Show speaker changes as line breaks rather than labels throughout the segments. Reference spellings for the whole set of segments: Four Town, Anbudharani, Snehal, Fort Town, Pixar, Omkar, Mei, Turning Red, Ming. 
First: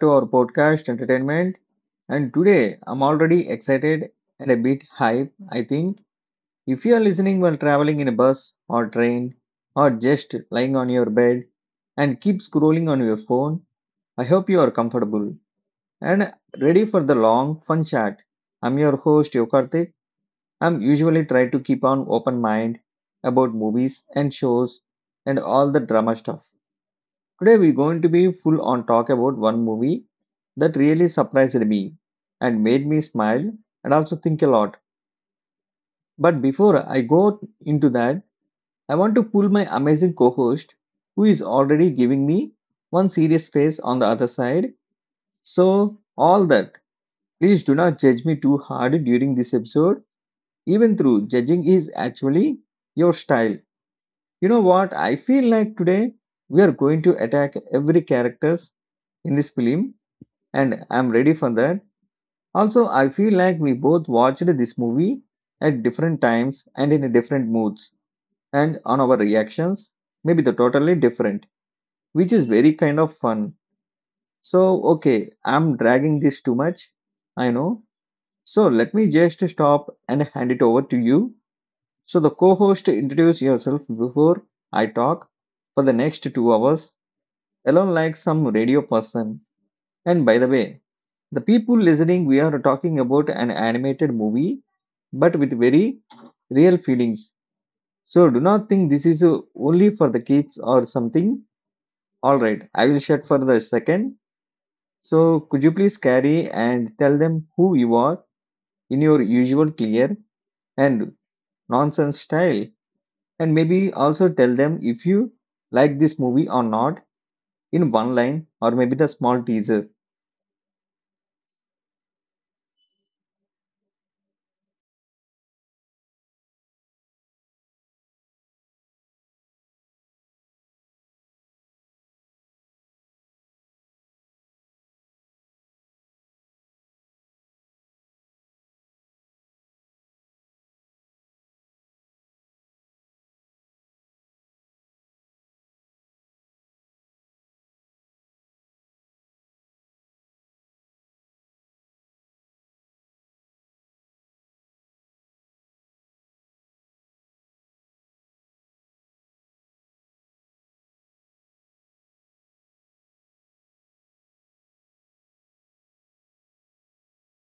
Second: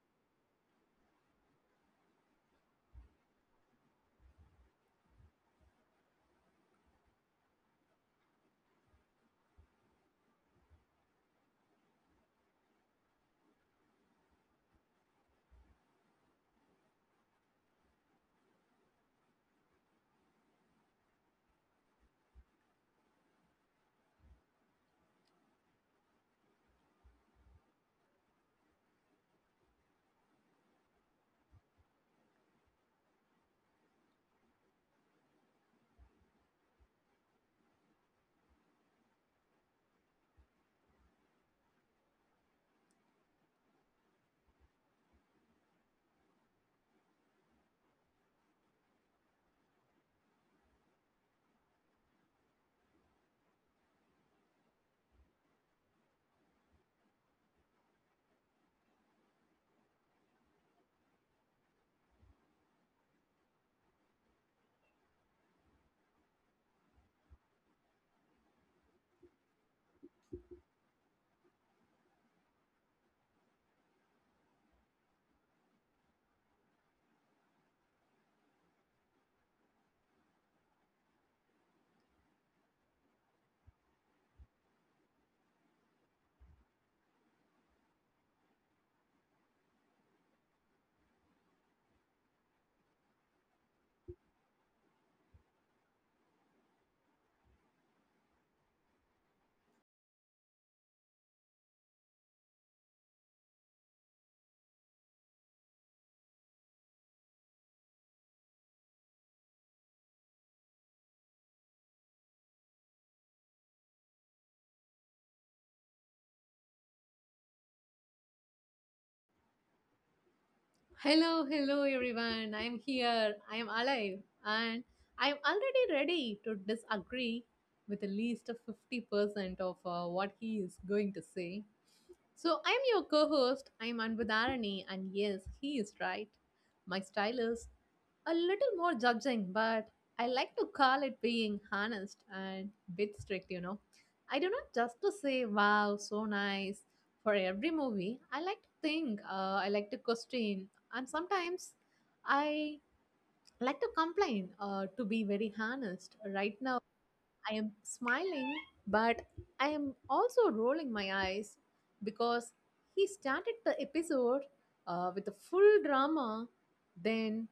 to our podcast Entertainment. And today I'm already excited and a bit hype. I think if you are listening while traveling in a bus or train or just lying on your bed and keep scrolling on your phone, I hope you are comfortable and ready for the long fun chat. I'm your host Yokartik. I'm usually try to keep an open mind about movies and shows and all the drama stuff. Today we're going to be full on talk about one movie that really surprised me and made me smile and also think a lot. But before I go into that, I want to pull my amazing co-host who is already giving me one serious face on the other side. So all that, please do not judge me too hard during this episode. Even through judging is actually your style. You know what? I feel like today we are going to attack every characters in this film and I'm ready for that. Also, I feel like we both watched this movie at different times and in different moods, and on our reactions, maybe they're totally different, which is very kind of fun. So, okay, I'm dragging this too much, I know. So, let me just stop and hand it over to you. So, the co host, introduce yourself before I talk for the next 2 hours, alone like some radio person. And by the way, the people listening, we are talking about an animated movie, but with very real feelings. So do not think this is only for the kids or something. All right, I will shut for the second. So could you please carry and tell them who you are in your usual clear and nonsense style, and maybe also tell them if you like this movie or not in one line or maybe the small teaser.
Hello, hello everyone. I'm here. I'm alive and I'm already ready to disagree with at least a 50% of what he is going to say. So I'm your co-host. I'm Anbudharani, and yes, he is right. My stylist a little more judging, but I like to call it being honest and bit strict, you know. I do not just to say, wow, so nice for every movie. I like to think, I like to question, and sometimes I like to complain, to be very honest. Right now, I am smiling, but I am also rolling my eyes because he started the episode with a full drama, then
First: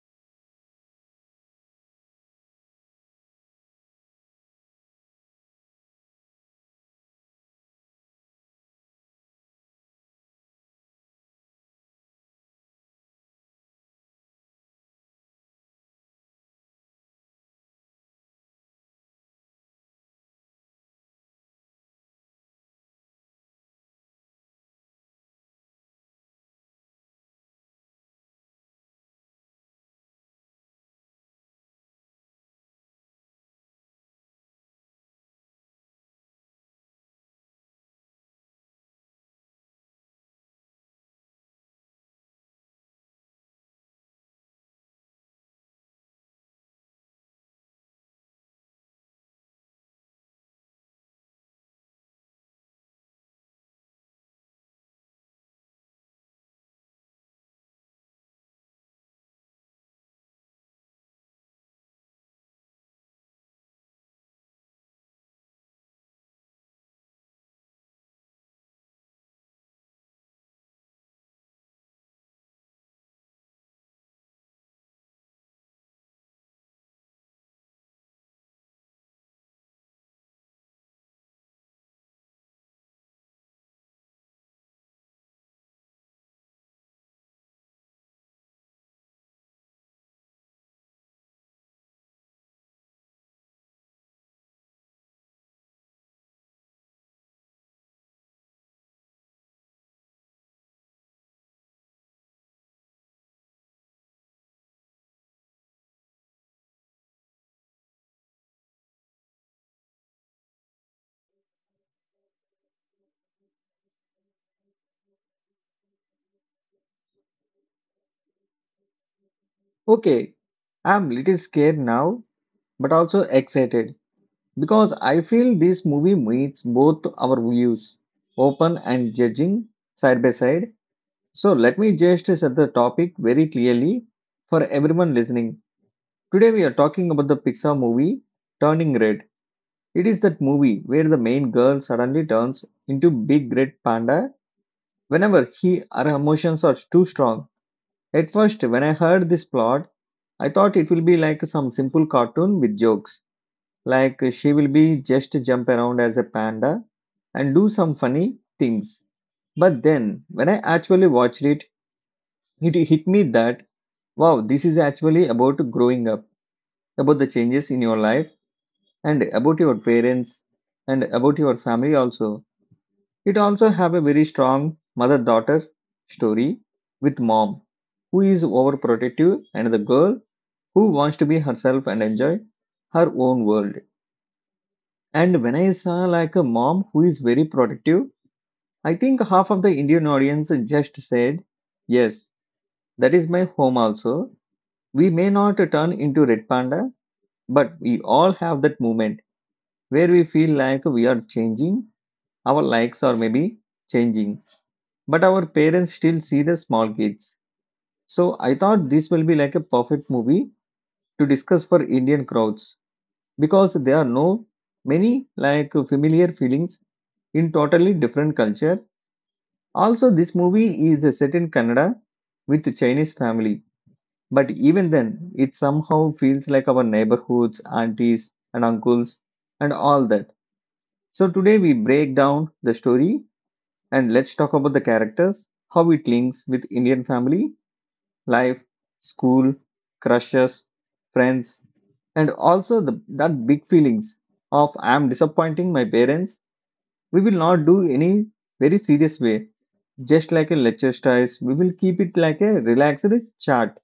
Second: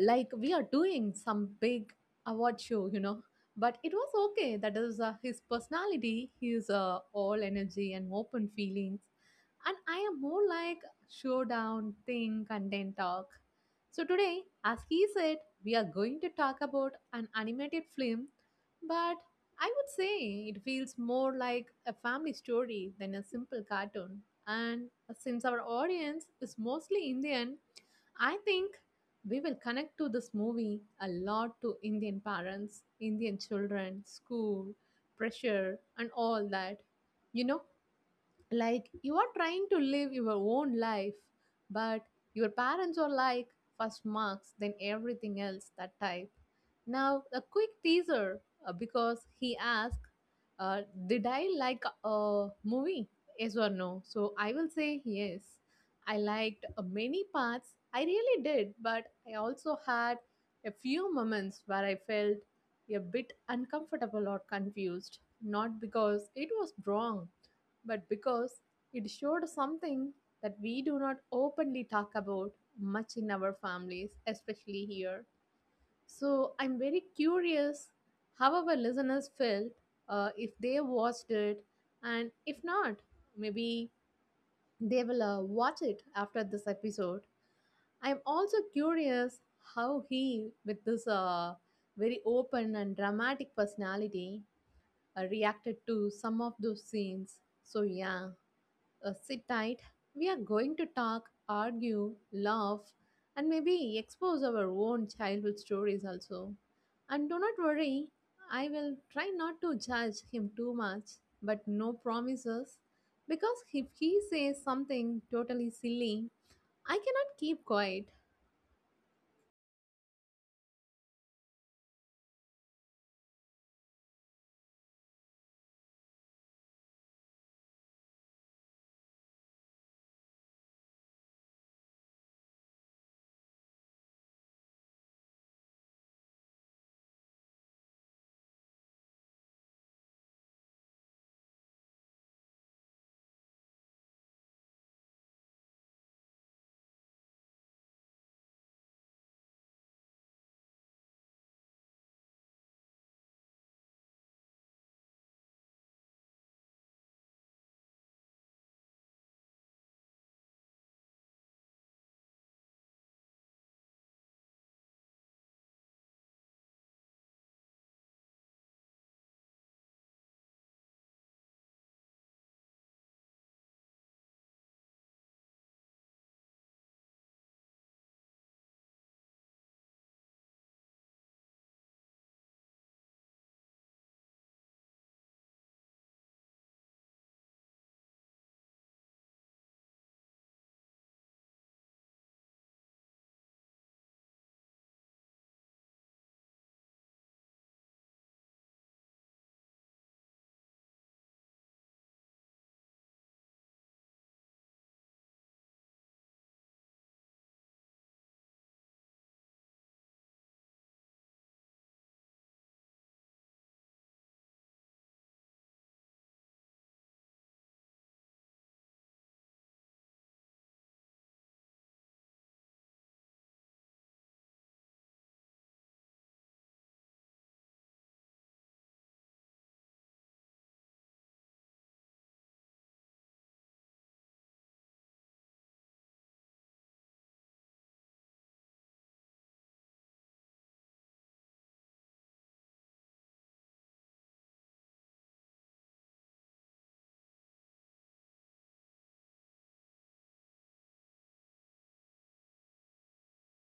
like we are doing some big award show, you know. But it was okay. That is his personality. He is all energy and open feelings, and I am more like showdown, think and then talk. So today, as he said, we are going to talk about an animated film, but I would say it feels more like a family story than a simple cartoon. And since our audience is mostly indian, I think we will connect to this movie a lot, to Indian parents, Indian children, school, pressure, and all that. You know, like you are trying to live your own life, but your parents are like first marks, then everything else, that type. Now, a quick teaser, because he asked, uh, did I like a movie? Yes or no? So I will say yes. I liked many parts. I really did, but I also had a few moments where I felt a bit uncomfortable or confused, not because it was wrong, but because it showed something that we do not openly talk about much in our families, especially here. So I'm very curious how our listeners felt, if they watched it, and if not, maybe they will watch it after this episode. I'm also curious how he, with this very open and dramatic personality, reacted to some of those scenes. So, yeah, sit tight. We are going to talk, argue, laugh, and maybe expose our own childhood stories also. And do not worry, I will try not to judge him too much, but no promises. Because if he says something totally silly, I cannot keep quiet.
Okay, I'm little scared now but also excited because I feel this movie meets both our views, open and judging, side by side. So let me just set the topic very clearly for everyone listening. Today we are talking about the Pixar movie Turning Red. It is that movie where the main girl suddenly turns into big red panda whenever he her emotions are too strong. At first, when I heard this plot, I thought it will be like some simple cartoon with jokes. Like she will be just jump around as a panda and do some funny things. But then when I actually watched it, it hit me that wow, this is actually about growing up, about the changes in your life and about your parents and about your family also. It also have a very strong mother-daughter story with mom who is overprotective and the girl who wants to be herself and enjoy her own world. And when I saw like a mom who is very protective, I think half of the Indian audience just said, yes, that is my home also. We may not turn into Red Panda, but we all have that moment where we feel like we are changing, our likes are maybe changing, but our parents still see the small kids. So I thought this will be like a perfect movie to discuss for Indian crowds because there are no many like familiar feelings in totally different culture. Also, this movie is set in Canada with a Chinese family, but even then, it somehow feels like our neighborhoods, aunties, and uncles, and all that. So, today we break down the story and let's talk about the characters, how it links with Indian family, life, school, crushes, friends, and also the, that big feelings of I'm disappointing my parents. We will not do any very serious way just like a lecture styles, we will keep it like a relaxed chat,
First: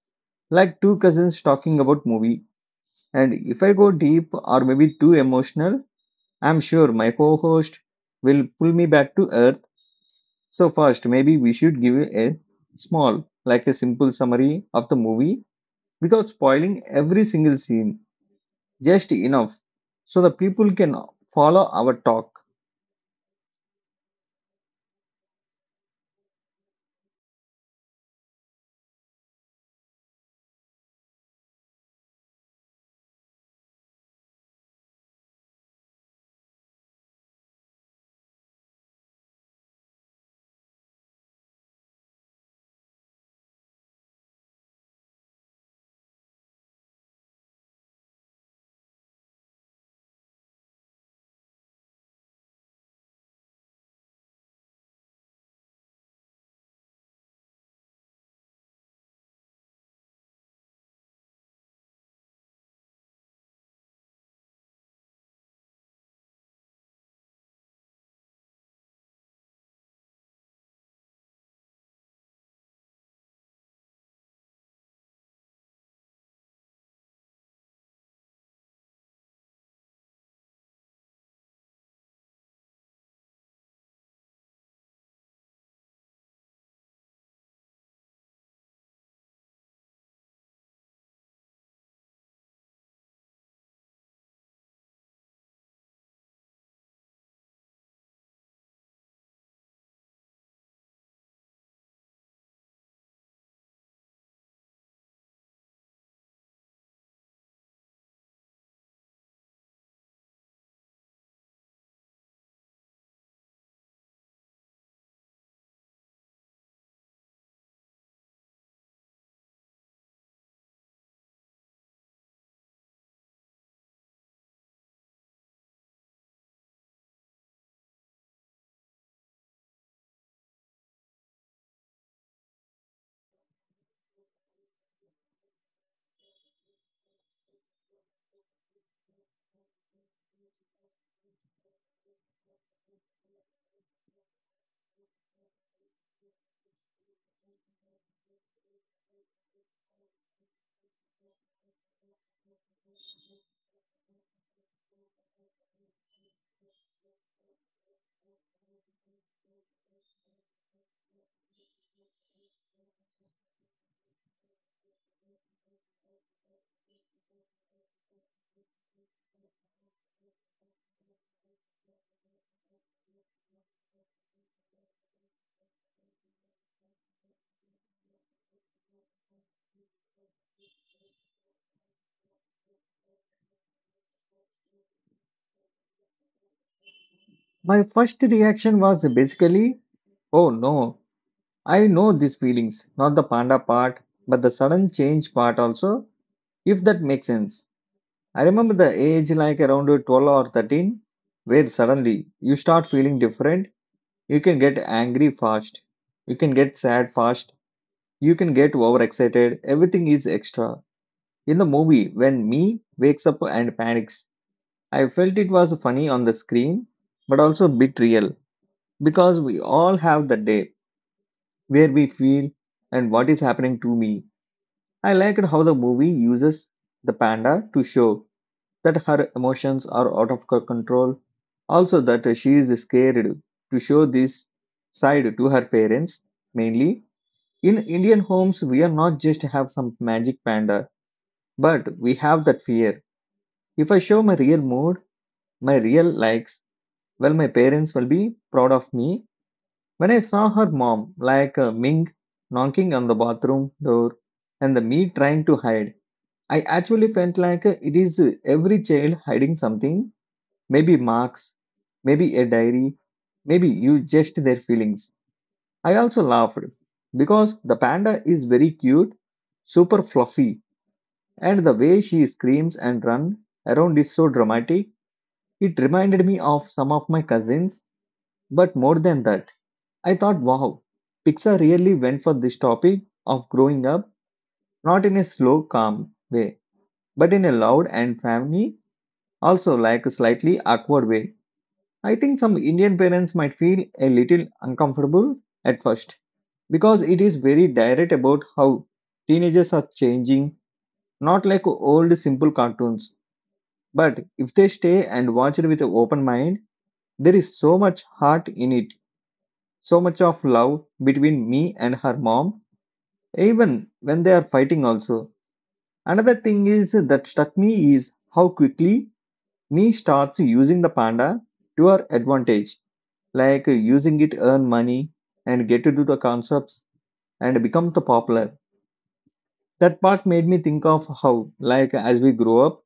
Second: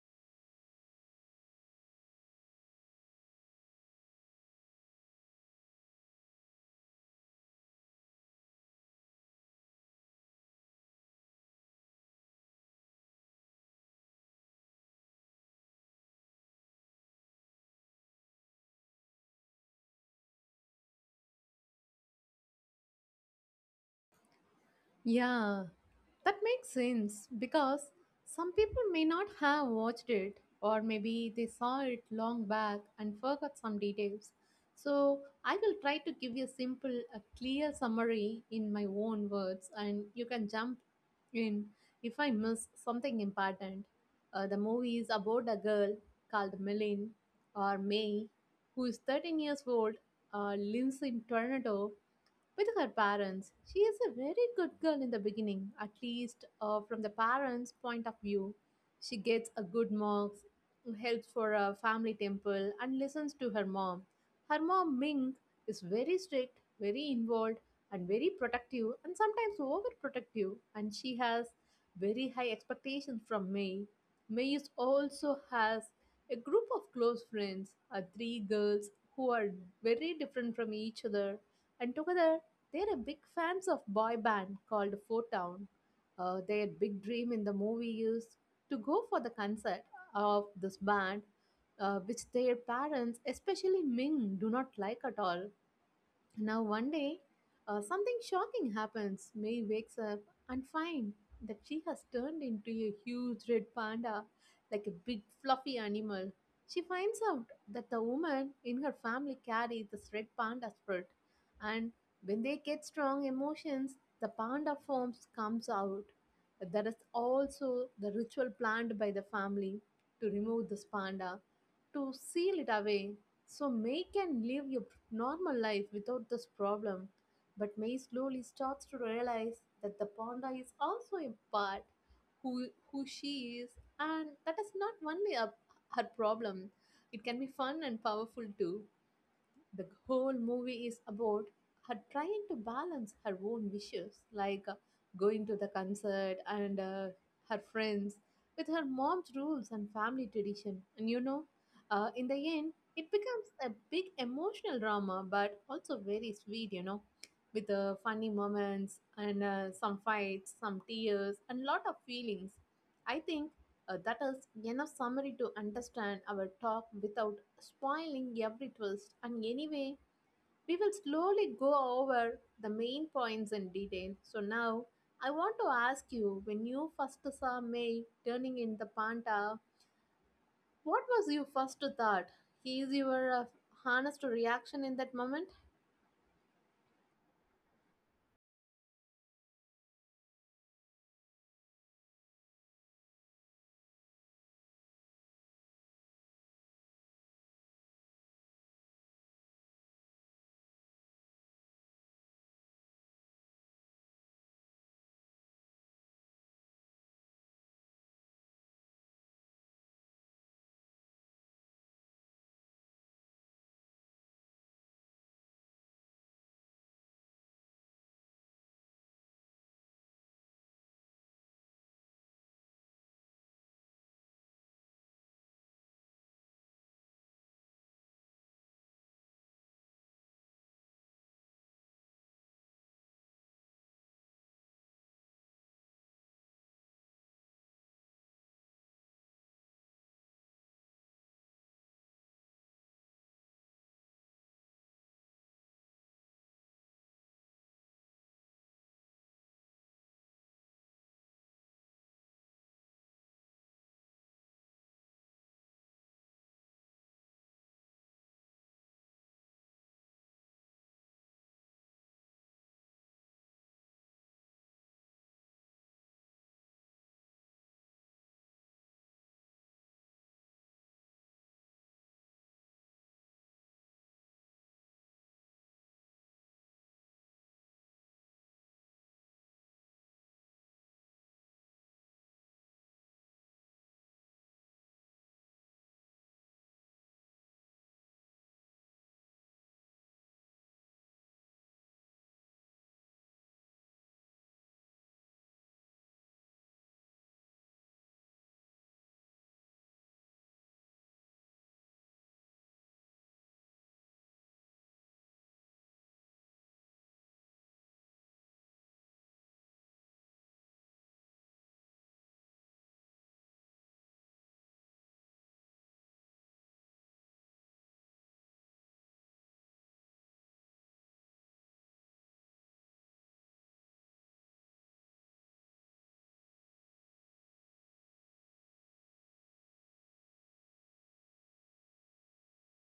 like two cousins talking about movie. And if I go deep or maybe too emotional, I'm sure my co-host will pull me back to earth. So first, maybe we should give a small, like a simple summary of the movie without spoiling every single scene, just enough so the people can follow our talk.
Yeah, that makes sense because some people may not have watched it, or maybe they saw it long back and forgot some details. So I will try to give you a simple, a clear summary in my own words, and you can jump in if I miss something important. The movie is about a girl called Milin or May, who is 13 years old, lives in Tornado with her parents. She is a very good girl in the beginning, at least from the parents' point of view. She gets a good marks, helps for a family temple, and listens to her mom. Her mom, Ming, is very strict, very involved, and very protective, and sometimes overprotective. And she has very high expectations from May. May is also has a group of close friends, three girls who are very different from each other, and together they're a big fans of boy band called Four Town. Their big dream in the movie is to go for the concert of this band, which their parents, especially Ming, do not like at all. Now, one day, something shocking happens. May wakes up and finds that she has turned into a huge red panda, like a big fluffy animal. She finds out that the woman in her family carries this red panda spirit, and when they get strong emotions, the panda forms comes out. There is also the ritual planned by the family to remove this panda, to seal it away, so May can live a normal life without this problem. But May slowly starts to realize that the panda is also a part who she is, and that is not only a, her problem. It can be fun and powerful too. The whole movie is about her trying to balance her own wishes, like going to the concert and her friends, with her mom's rules and family tradition. And you know, in the end, it becomes a big emotional drama, but also very sweet, you know, with funny moments and some fights, some tears, and lot of feelings. I think that is enough summary to understand our talk without spoiling every twist. And anyway, we will slowly go over the main points in detail. So now, I want to ask you, when you first saw May turning in the panta, what was your first thought? Is your honest reaction in that moment?
My first reaction was basically, oh no, I know these feelings, not the panda part, but the sudden change part also, if that makes sense. I remember the age like around 12 or 13, where suddenly you start feeling different. You can get angry fast, you can get sad fast, you can get overexcited, everything is extra. In the movie, when me wakes up and panics, I felt it was funny on the screen, but also a bit real because we all have the day where we feel and what is happening to me. I liked how the movie uses the panda to show that her emotions are out of her control, also that she is scared to show this side to her parents. Mainly in Indian homes, we are not just have some magic panda, but we have that fear. If I show my real mood, my real likes, well, my parents will be proud of me. When I saw her mom, like Ming, knocking on the bathroom door, and the me trying to hide. I actually felt like it is every child hiding something, maybe marks, maybe a diary, maybe you just their feelings. I also laughed because the panda is very cute, super fluffy, and the way she screams and runs around is so dramatic. It reminded me of some of my cousins, but more than that, I thought, wow, Pixar really went for this topic of growing up, not in a slow, calm way, but in a loud and family also like a slightly awkward way. I think some Indian parents might feel a little uncomfortable at first because it is very direct about how teenagers are changing, not like old simple cartoons. But if they stay and watch it with an open mind, there is so much heart in it, so much of love between me and her mom, even when they are fighting also. Another thing is that struck me is how quickly me starts using the panda to her advantage like using it earn money and get to do the concepts and become the popular. That part made me think of how like as we grow up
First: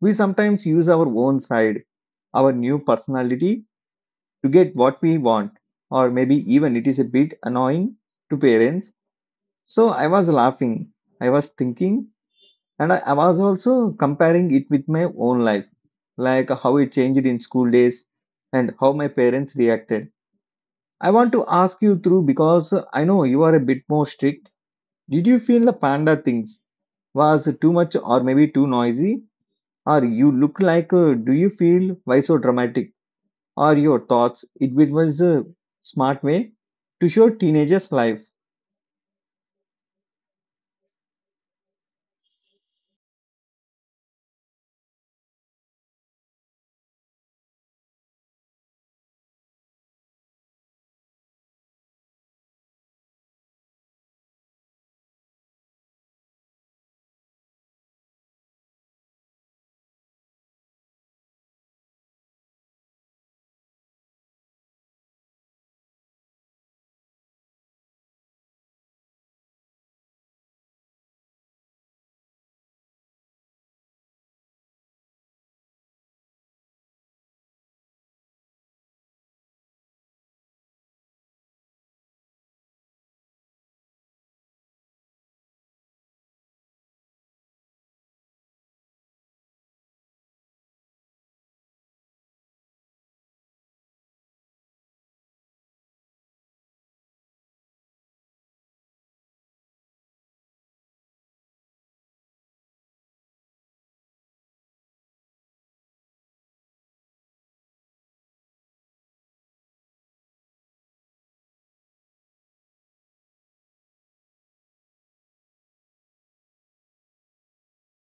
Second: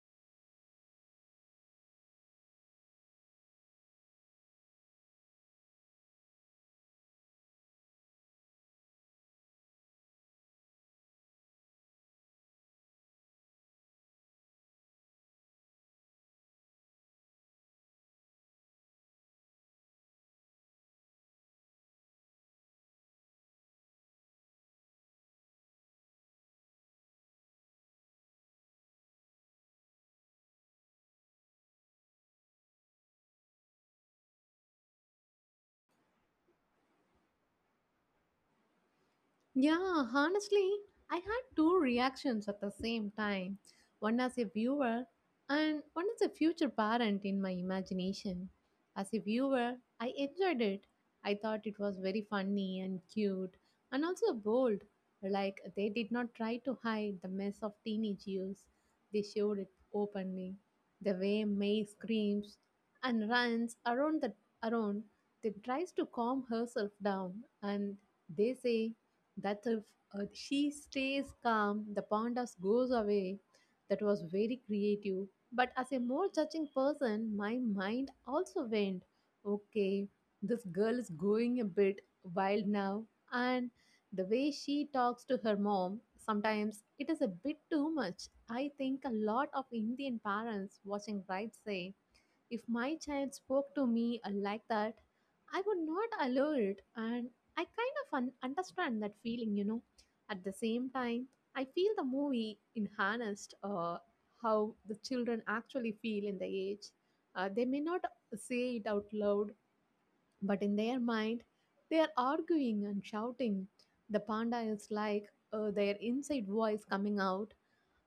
we sometimes use our own side, our new personality to get what we want, or maybe even it is a bit annoying to parents. So I was laughing, I was thinking, and I was also comparing it with my own life, like how it changed in school days and how my parents reacted. I want to ask you through because I know you are a bit more strict. Did you feel the panda things was too much or maybe too noisy? Or you look like, do you feel why so dramatic? Or your thoughts? It was a smart way to show teenagers' life.
Yeah, honestly, I had two reactions at the same time, one as a viewer and one as a future parent in my imagination. As a viewer, I enjoyed it. I thought it was very funny and cute and also bold. Like they did not try to hide the mess of teenage years, they showed it openly. The way May screams and runs around the around, then tries to calm herself down and they say that if she stays calm, the pandas goes away. That was very creative. But as a more judging person, my mind also went, okay, this girl is going a bit wild now. And the way she talks to her mom, sometimes it is a bit too much. I think a lot of Indian parents watching Right say, if my child spoke to me like that, I would not allow it, and I kind of understand that feeling, you know. At the same time, I feel the movie enhanced how the children actually feel in the age. They may not say it out loud, but in their mind, they are arguing and shouting. The panda is like their inside voice coming out,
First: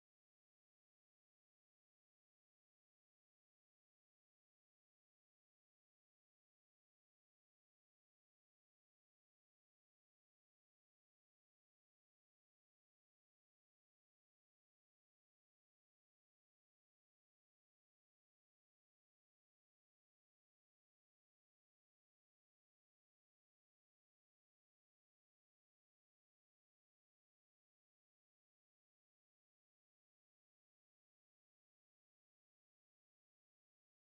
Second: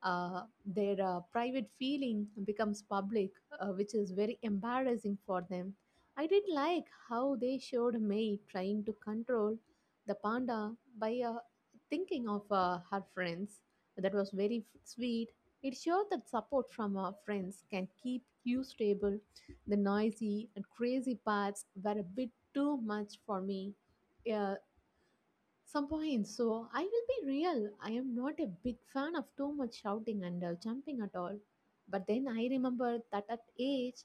their private feeling becomes public, which is very embarrassing for them. I did like how they showed May trying to control the panda by thinking of her friends. That was very sweet. It showed that support from our friends can keep you stable. The noisy and crazy parts were a bit too much for me. Yeah, some points. So I will be real. I am not a big fan of too much shouting and jumping at all. But then I remember that at age,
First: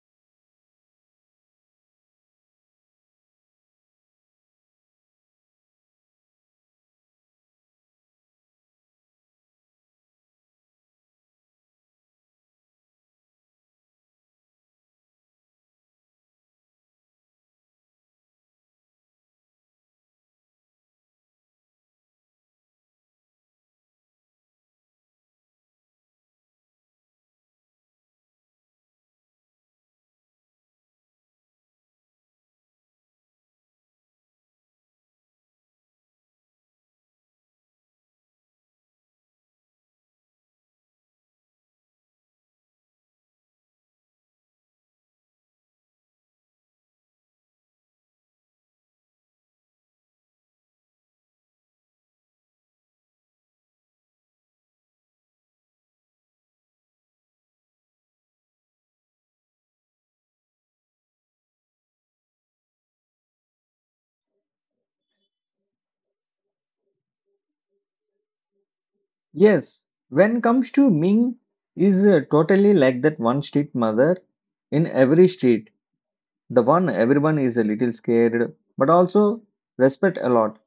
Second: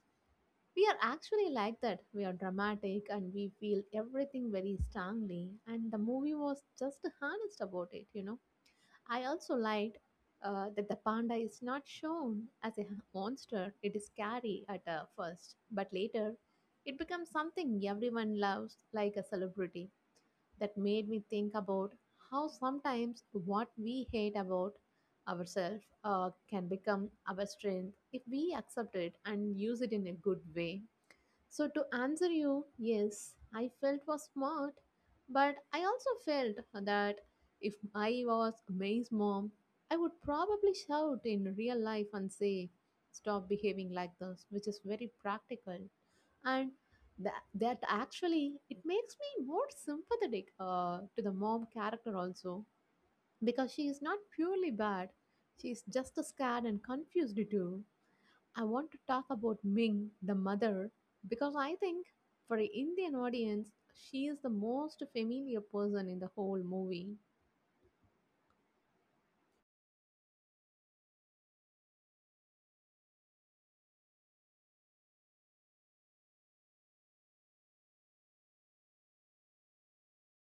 we are actually like that. We are dramatic and we feel everything very strongly. And the movie was just honest about it, you know. I also liked that the panda is not shown as a monster. It is scary at first, but later it becomes something everyone loves, like a celebrity. That made me think about how sometimes what we hate about ourselves can become our strength if we accept it and use it in a good way. So, to answer you, yes, I felt was smart, but I also felt that if I was May's mom, I would probably shout in real life and say, stop behaving like this, which is very practical, and that actually it makes me more sympathetic to the mom character also, because she is not purely bad, she is just as scared and confused too. I want to talk about Ming, the mother, because I think for an indian audience she is the most familiar person in the whole movie.
Yes, when comes to Ming, is totally like that one street mother in every street. The one everyone is a little scared, but also respect a lot.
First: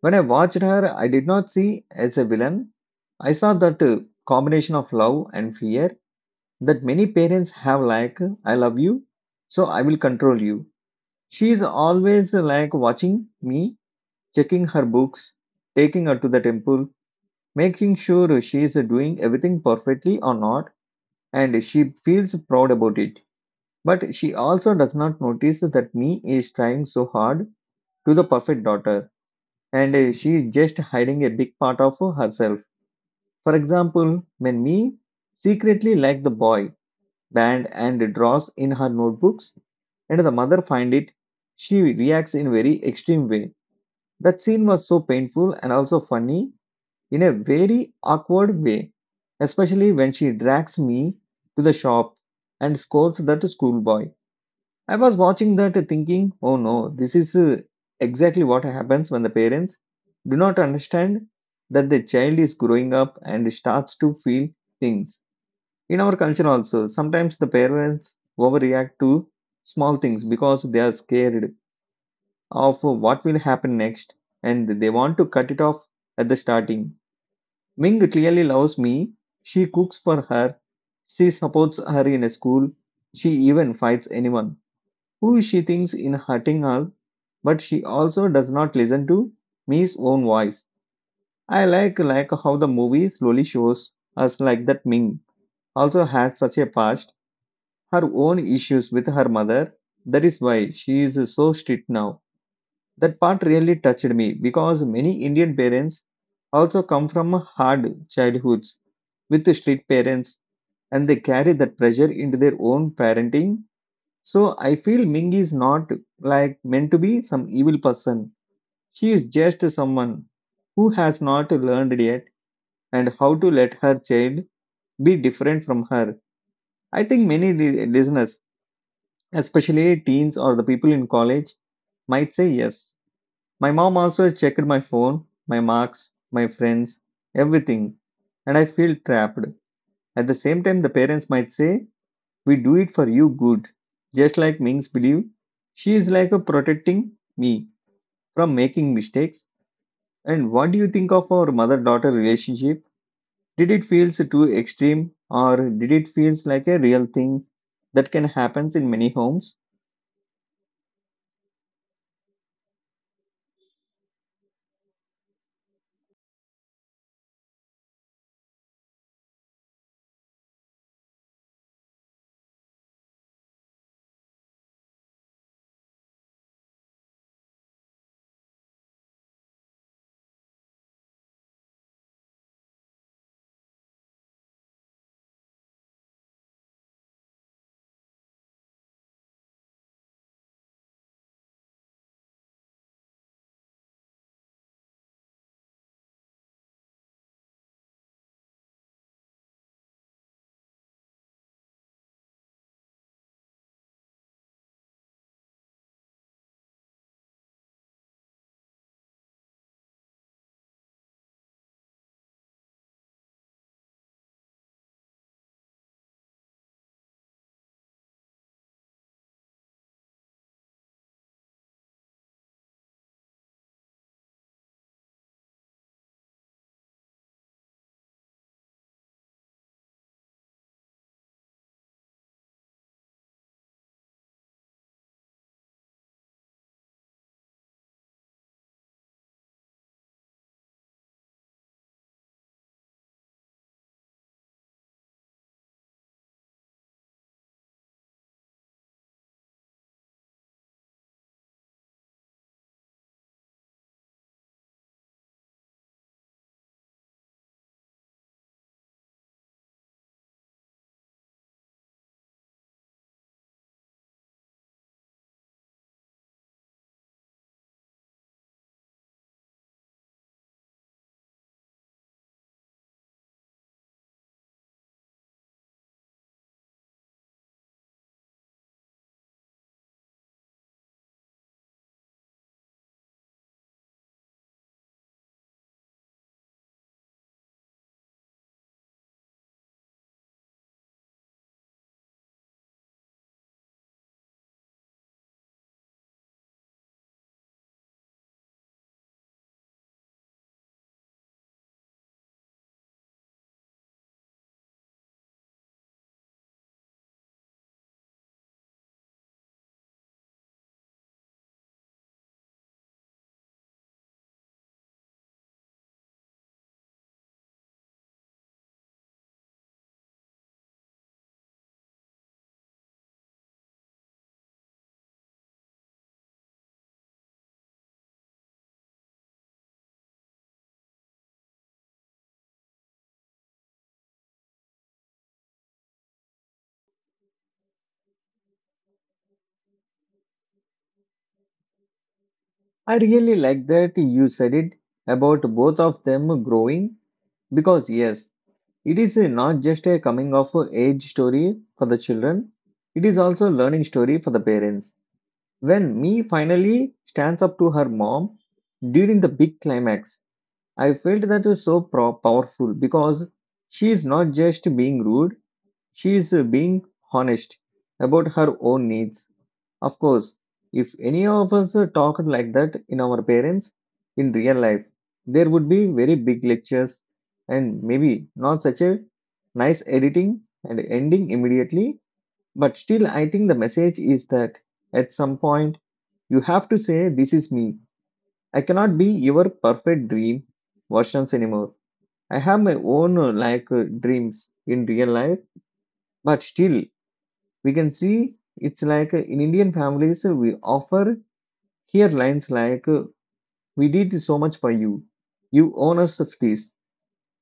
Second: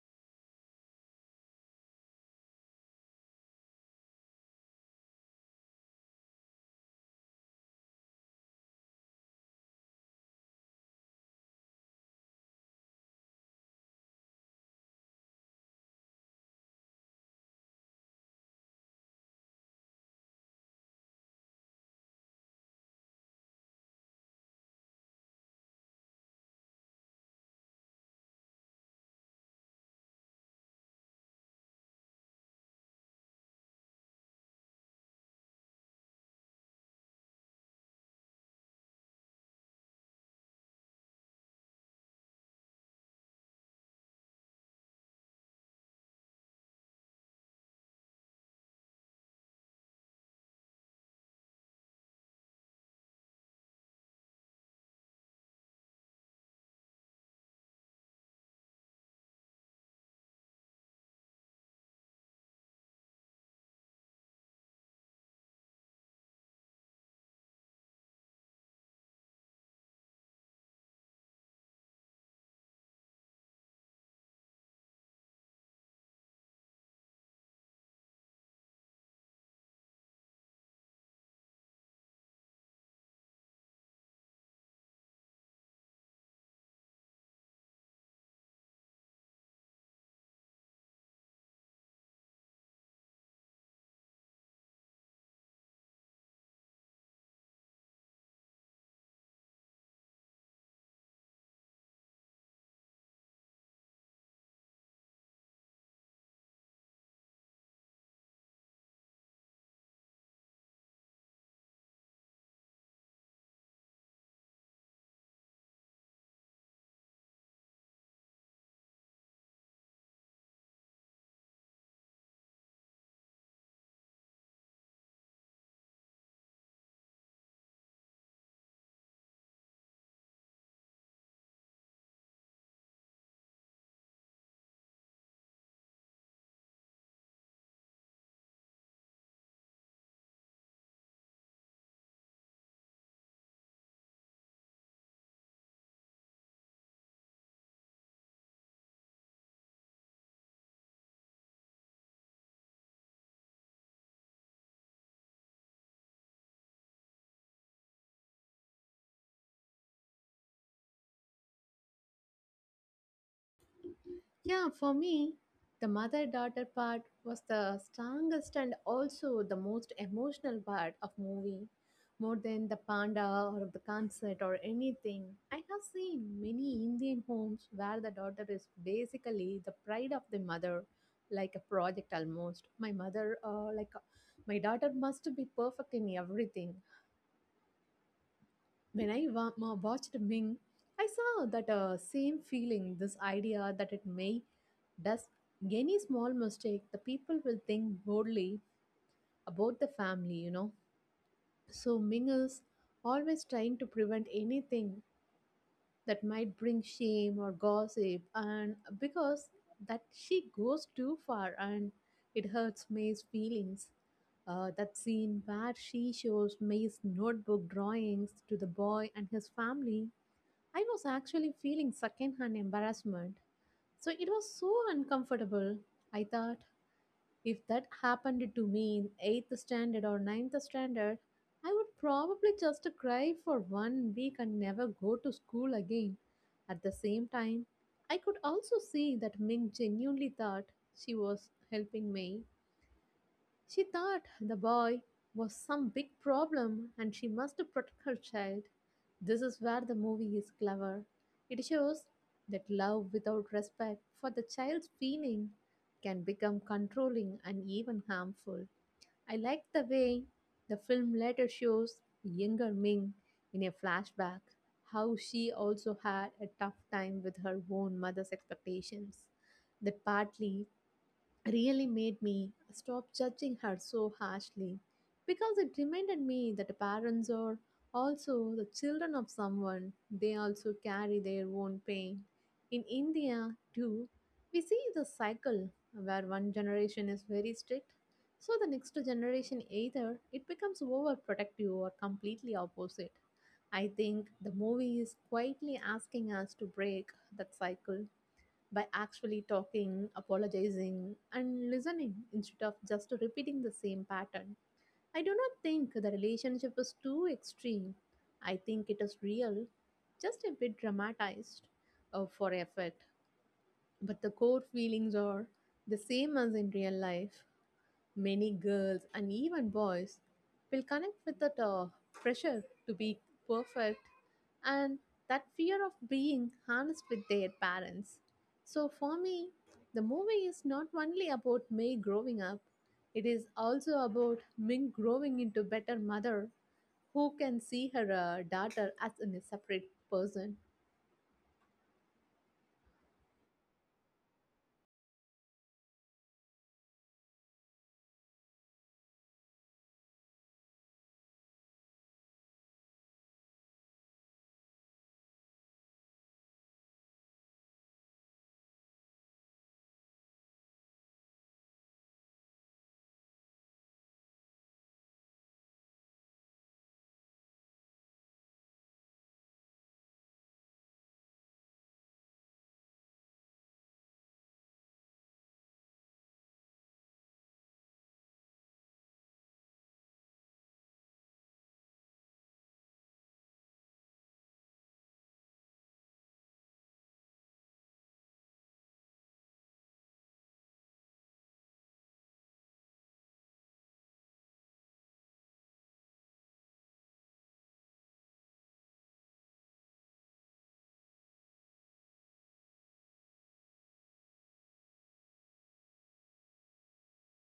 When I watched her, I did not see as a villain. I saw that combination of love and fear that many parents have, like, I love you, so I will control you. She is always like watching me, checking her books, taking her to the temple, making sure she is doing everything perfectly or not, and she feels proud about it. But she also does not notice that me is trying so hard to the perfect daughter, and she is just hiding a big part of herself. For example, when Me secretly like the boy band and draws in her notebooks, and the mother find it, she reacts in very extreme way. That scene was so painful and also funny in a very awkward way, especially when she drags me to the shop and scolds that schoolboy. I was watching that thinking, oh no, this is exactly what happens when the parents do not understand that the child is growing up and starts to feel things. In our culture, also, sometimes the parents overreact to small things because they are scared of what will happen next and they want to cut it off at the starting. Ming clearly loves me. She cooks for her. She supports her in a school. She even fights anyone who she thinks in hurting her, but she also does not listen to Mi's own voice. I like how the movie slowly shows us like that Ming also has such a past, her own issues with her mother. That is why she is so strict now. That part really touched me because many Indian parents also come from hard childhoods with strict parents and they carry that pressure into their own parenting. So I feel Ming is not like meant to be some evil person. She is just someone who has not learned yet and how to let her child be different from her. I think many listeners, especially teens or the people in college, might say yes. My mom also checked my phone, my marks, my friends, everything, and I feel trapped. At the same time, the parents might say, We do it for you good. Just like Ming's belief, she is like a protecting me from making mistakes? And what do you think of our mother daughter relationship? Did it feels too extreme or did it feels like a real thing that can happen in many homes?
Yeah, for me, the mother daughter part was the strongest and also the most emotional part of movie. More than the panda or the concert or anything. I have seen many Indian homes where the daughter is basically the pride of the mother, like a project almost. My mother, like, my daughter must be perfect in everything. When I watched Ming, I saw that same feeling, this idea that it may does any small mistake, the people will think boldly about the family, you know. So Ming is always trying to prevent anything that might bring shame or gossip, and because that she goes too far and it hurts May's feelings. That scene where she shows May's notebook drawings to the boy and his family, I was actually feeling secondhand embarrassment. So it was so uncomfortable. I thought if that happened to me in 8th standard or ninth standard, I would probably just cry for one week and never go to school again. At the same time, I could also see that Ming genuinely thought she was helping me, she thought the boy was some big problem and she must protect her child. This is where the movie is clever. It shows that love without respect for the child's feeling can become controlling and even harmful. I like the way the film later shows younger Ming in a flashback how she also had a tough time with her own mother's expectations. That partly really made me stop judging her so harshly because it reminded me that parents are also the children of someone. They also carry their own pain. In India, too, we see the cycle where one generation is very strict, so the next generation either it becomes overprotective or completely opposite. I think the movie is quietly asking us to break that cycle by actually talking, apologizing, and listening instead of just repeating the same pattern. I do not think the relationship is too extreme. I think it is real, just a bit dramatized for effect. But the core feelings are the same as in real life. Many girls and even boys will connect with that pressure to be perfect and that fear of being honest with their parents. So, for me, the movie is not only about May growing up, it is also about Ming growing into better mother who can see her daughter as in a separate person.
I really like that you said it about both of them growing because yes, it is not just a coming of age story for the children. It is also a learning story for the parents. When me finally stands up to her mom during the big climax, I felt that is so powerful because she is not just being rude, she is being honest about her own needs. Of course, if any of us talked like that in our parents in real life, there would be very big lectures and maybe not such a nice editing and ending immediately. But still, I think the message is that at some point you have to say, This is me. I cannot be your perfect dream versions anymore. I have my own like dreams in real life, but still we can see it's like in Indian families we offer here lines like we did so much for you, you own us of this,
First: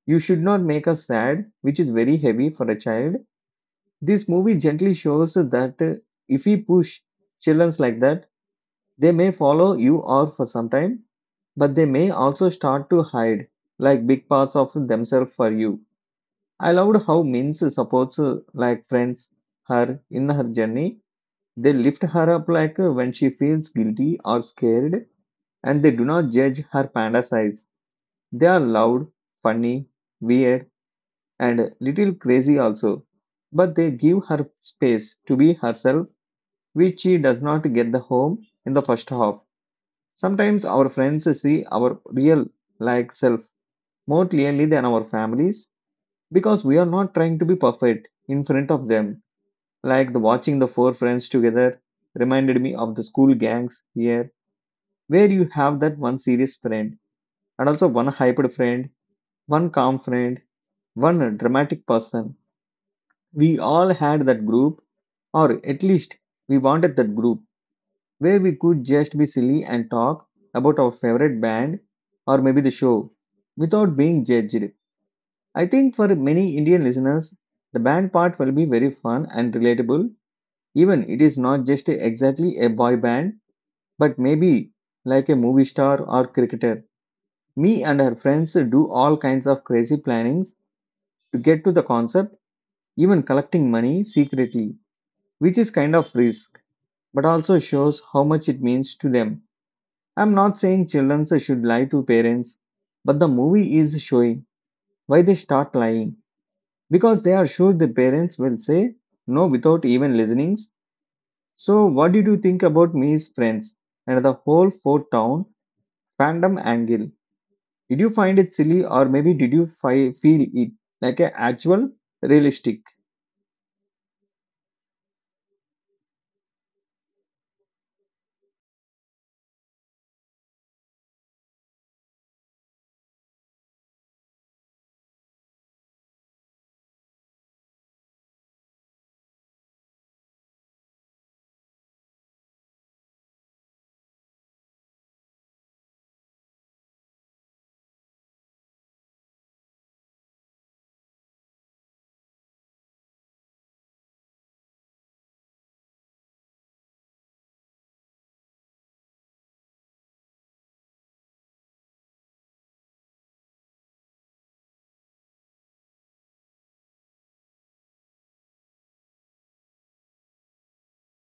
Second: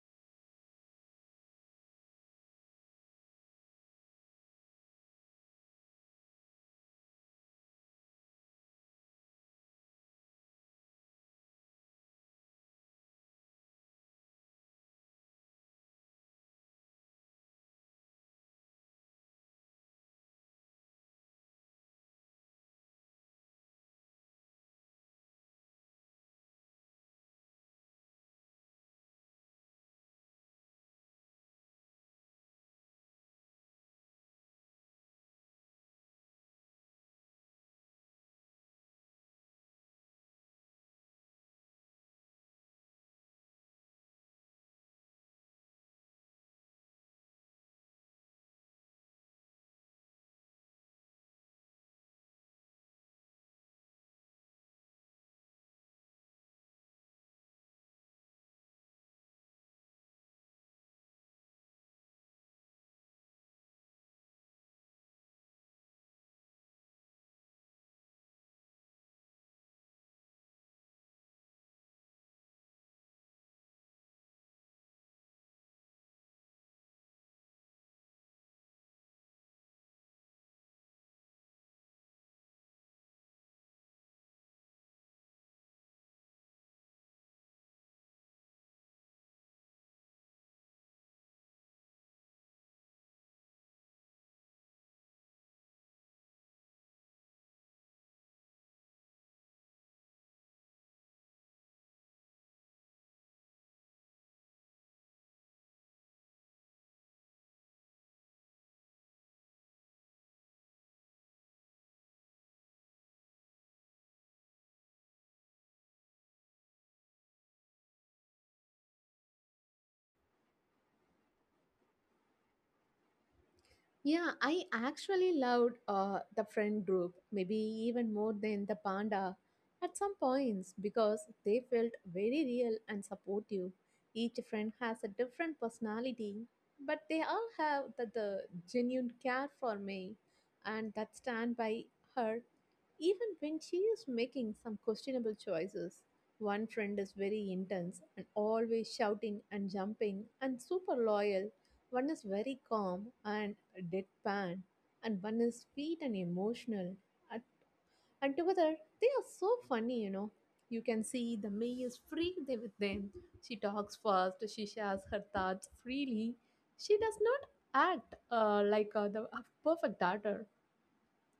you should not make us sad, which is very heavy for a child. This movie gently shows that if we push children like that, they may follow you or for some time, but they may also start to hide like big parts of themselves for you. I loved how Mins supports like friends her in her journey. They lift her up like when she feels guilty or scared, and they do not judge her panda size. They are loud, funny, weird, and little crazy also. But they give her space to be herself, which she does not get the home in the first half. Sometimes our friends see our real like self more clearly than our families because we are not trying to be perfect in front of them. Like the watching the four friends together reminded me of the school gangs here, where you have that one serious friend and also one hyped friend, one calm friend, one dramatic person. We all had that group, or at least we wanted that group where we could just be silly and talk about our favorite band or maybe the show without being judged. I think for many Indian listeners, the band part will be very fun and relatable even it is not just exactly a boy band. But maybe, like a movie star or cricketer, me and her friends do all kinds of crazy plannings to get to the concert, even collecting money secretly, which is kind of risk, but also shows how much it means to them. I'm not saying children should lie to parents, but the movie is showing why they start lying because they are sure the parents will say no without even listening. So, what did you think about me's friends and the whole Fort Town fandom angle? Did you find it silly, or maybe did you feel it like a actual realistic?
Yeah, I actually loved the friend group, maybe even more than the panda at some points because they felt very real and supportive. Each friend has a different personality, but they all have the genuine care for me and that stand by her even when she is making some questionable choices. One friend is very intense and always shouting and jumping and super loyal. One is very calm and deadpan, and one is sweet and emotional. And, and together, they are so funny, you know. You can see the May is free there with them. She talks fast. She shares her thoughts freely. She does not act the a perfect daughter.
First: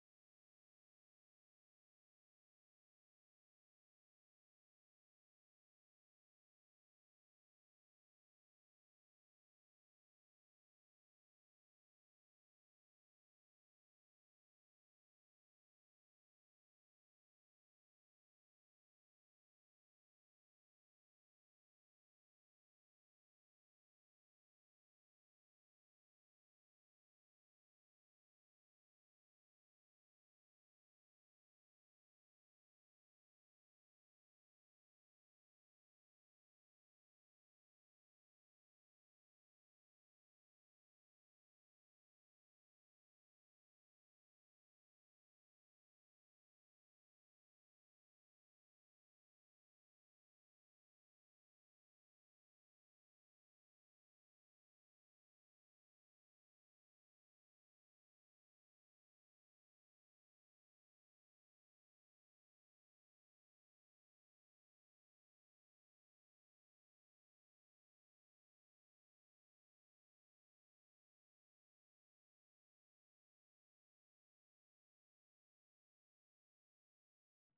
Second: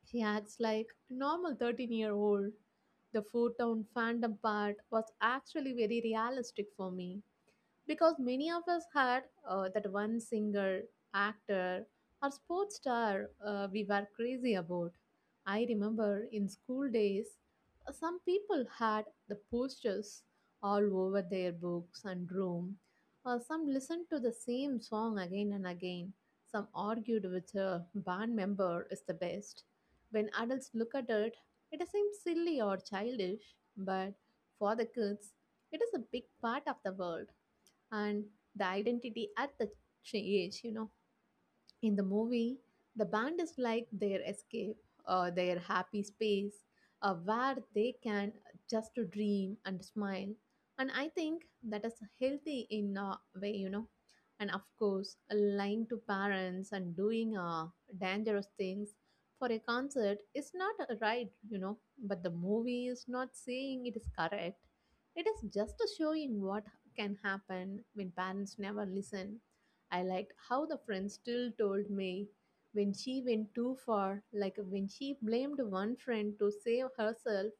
She acts like a normal 13-year-old. The Four Town fandom part was actually very realistic for me because many of us had that one singer, actor, or sports star we were crazy about. I remember in school days, some people had the posters all over their books and room. Some listened to the same song again and again. Some argued which a band member is the best. When adults look at it, it seems silly or childish, but for the kids, it is a big part of the world and the identity at the age, you know. In the movie, the band is like their escape, their happy space, where they can just to dream and smile. And I think that is healthy in a way, you know. And of course, lying to parents and doing dangerous things for a concert is not right, you know. But the movie is not saying it is correct. It is just showing what can happen when parents never listen. I liked how the friend still told me when she went too far, like when she blamed one friend to save herself,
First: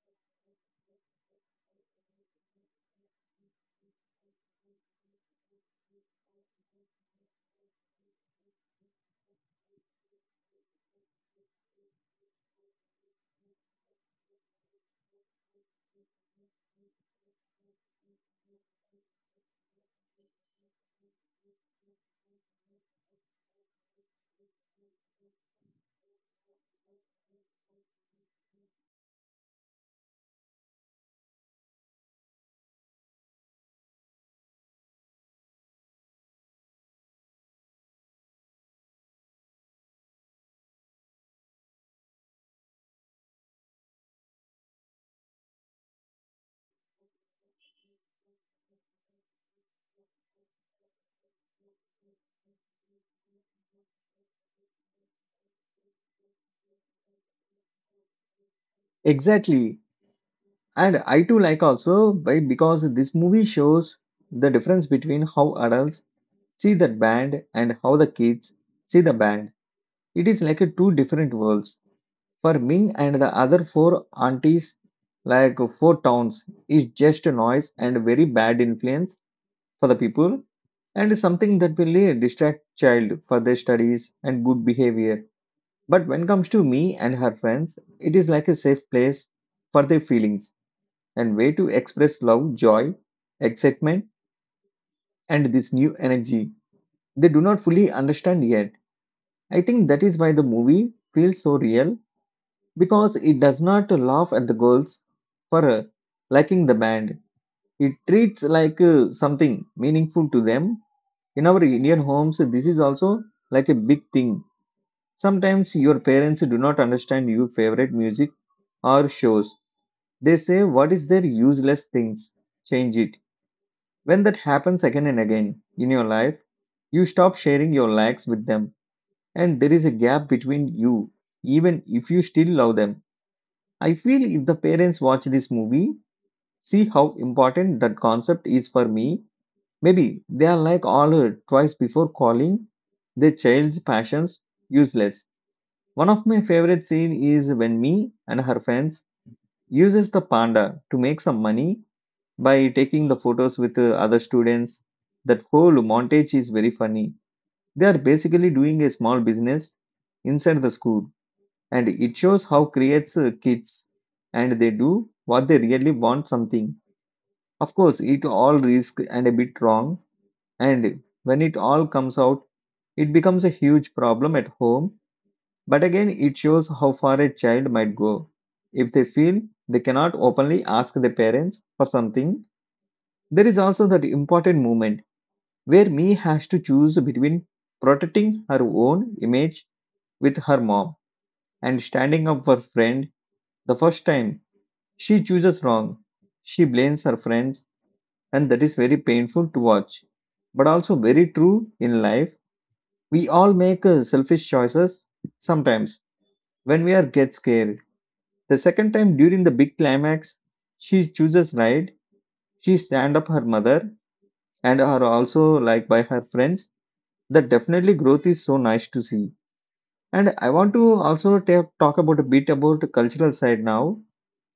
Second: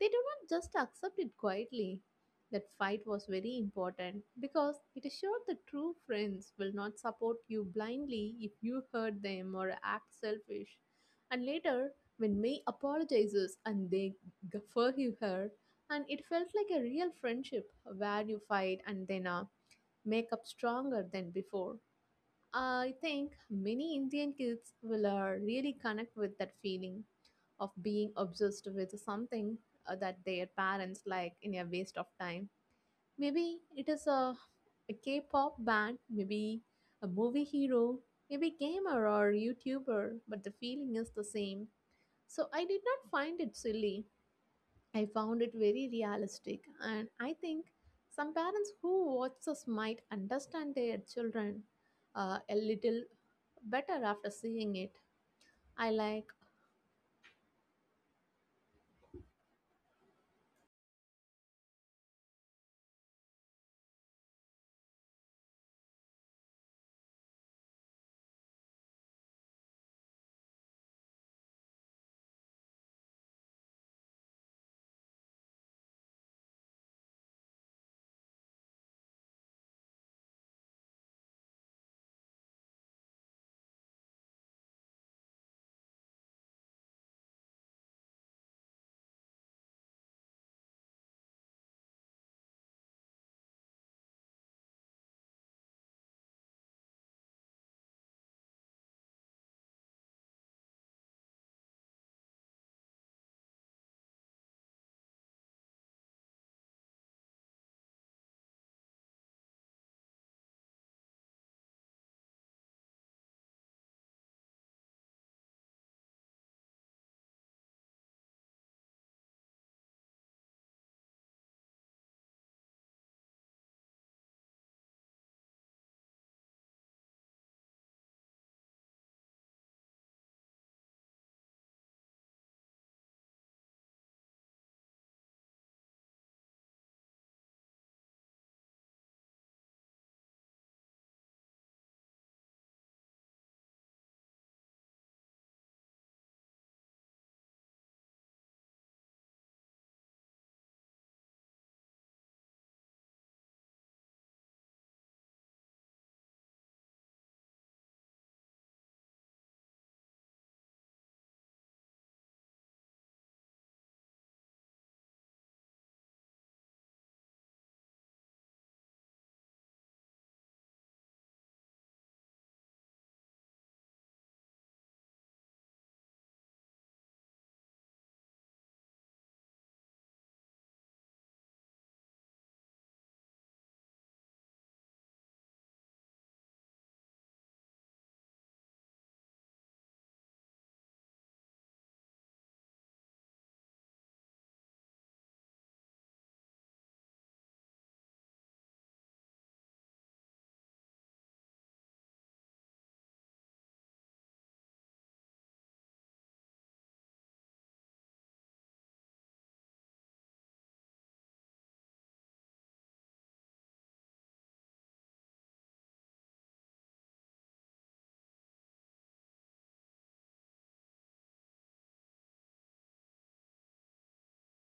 they do not just accept it quietly. That fight was very important because it showed that true friends will not support you blindly if you hurt them or act selfish. And later, when May apologizes and they forgive her, and it felt like a real friendship where you fight and then make up stronger than before. I think many Indian kids will really connect with that feeling of being obsessed with something that their parents like in a waste of time. Maybe it is a K pop band, maybe a movie hero, maybe gamer or YouTuber, but the feeling is the same. So I did not find it silly. I found it very realistic, and I think some parents who watch us might understand their children a little better after seeing it. I like,
Exactly. And I too like also why because this movie shows the difference between how adults see that band and how the kids see the band. It is like a two different worlds. For Ming and the other four aunties, like four towns, is just a noise and very bad influence for the people and something that will distract child for their studies and good behavior. But when comes to me and her friends, it is like a safe place for their feelings and way to express love, joy, excitement, and this new energy they do not fully understand yet. I think that is why the movie feels so real because it does not laugh at the girls for liking the band. It treats like something meaningful to them in our Indian homes, this is also like a big thing. Sometimes your parents do not understand your favorite music or shows. They say, What is their useless things? Change it. When that happens again and again in your life, you stop sharing your likes with them, and there is a gap between you, even if you still love them. I feel if the parents watch this movie, see how important that concept is for me, maybe they are like all or twice before calling their child's passions useless. One of my favorite scenes is when me and her friends uses the panda to make some money by taking the photos with other students. That whole montage is very funny. They are basically doing a small business inside the school and it shows how creates kids and they do what they really want something. Of course, it all risk and a bit wrong and when it all comes out, it becomes a huge problem at home. But again, it shows how far a child might go. If they feel they cannot openly ask their parents for something, there is also that important moment where Me has to choose between protecting her own image with her mom and standing up for friend the first time. She chooses wrong. She blames her friends, and that is very painful to watch. But also very true in life. We all make selfish choices sometimes when we are get scared. The second time during the big climax, she chooses right. She stand up her mother and are also like by her friends. That definitely growth is so nice to see. And I want to also talk about a bit about the cultural side now,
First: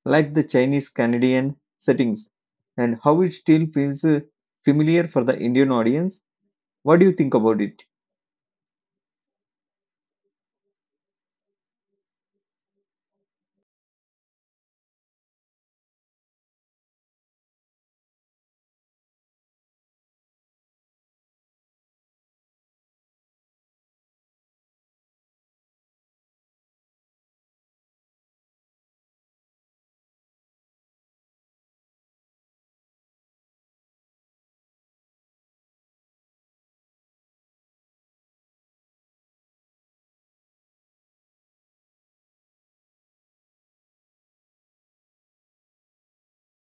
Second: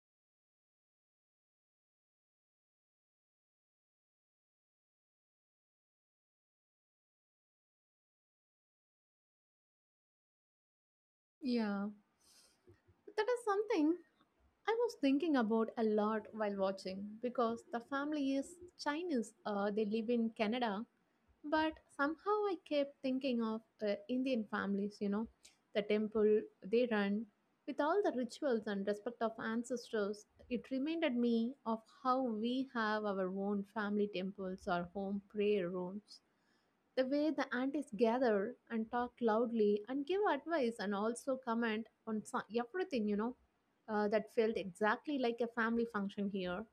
like the Chinese Canadian settings and how it still feels familiar for the Indian audience. What do you think about it?
yeah, that is something I was thinking about a lot while watching because the family is Chinese. They live in Canada, but somehow I kept thinking of Indian families, you know. The temple they run with all the rituals and respect of ancestors, it reminded me of how we have our own family temples or home prayer rooms. The way the aunties gather and talk loudly and give advice and also comment on everything, you know, that felt exactly like a family function here.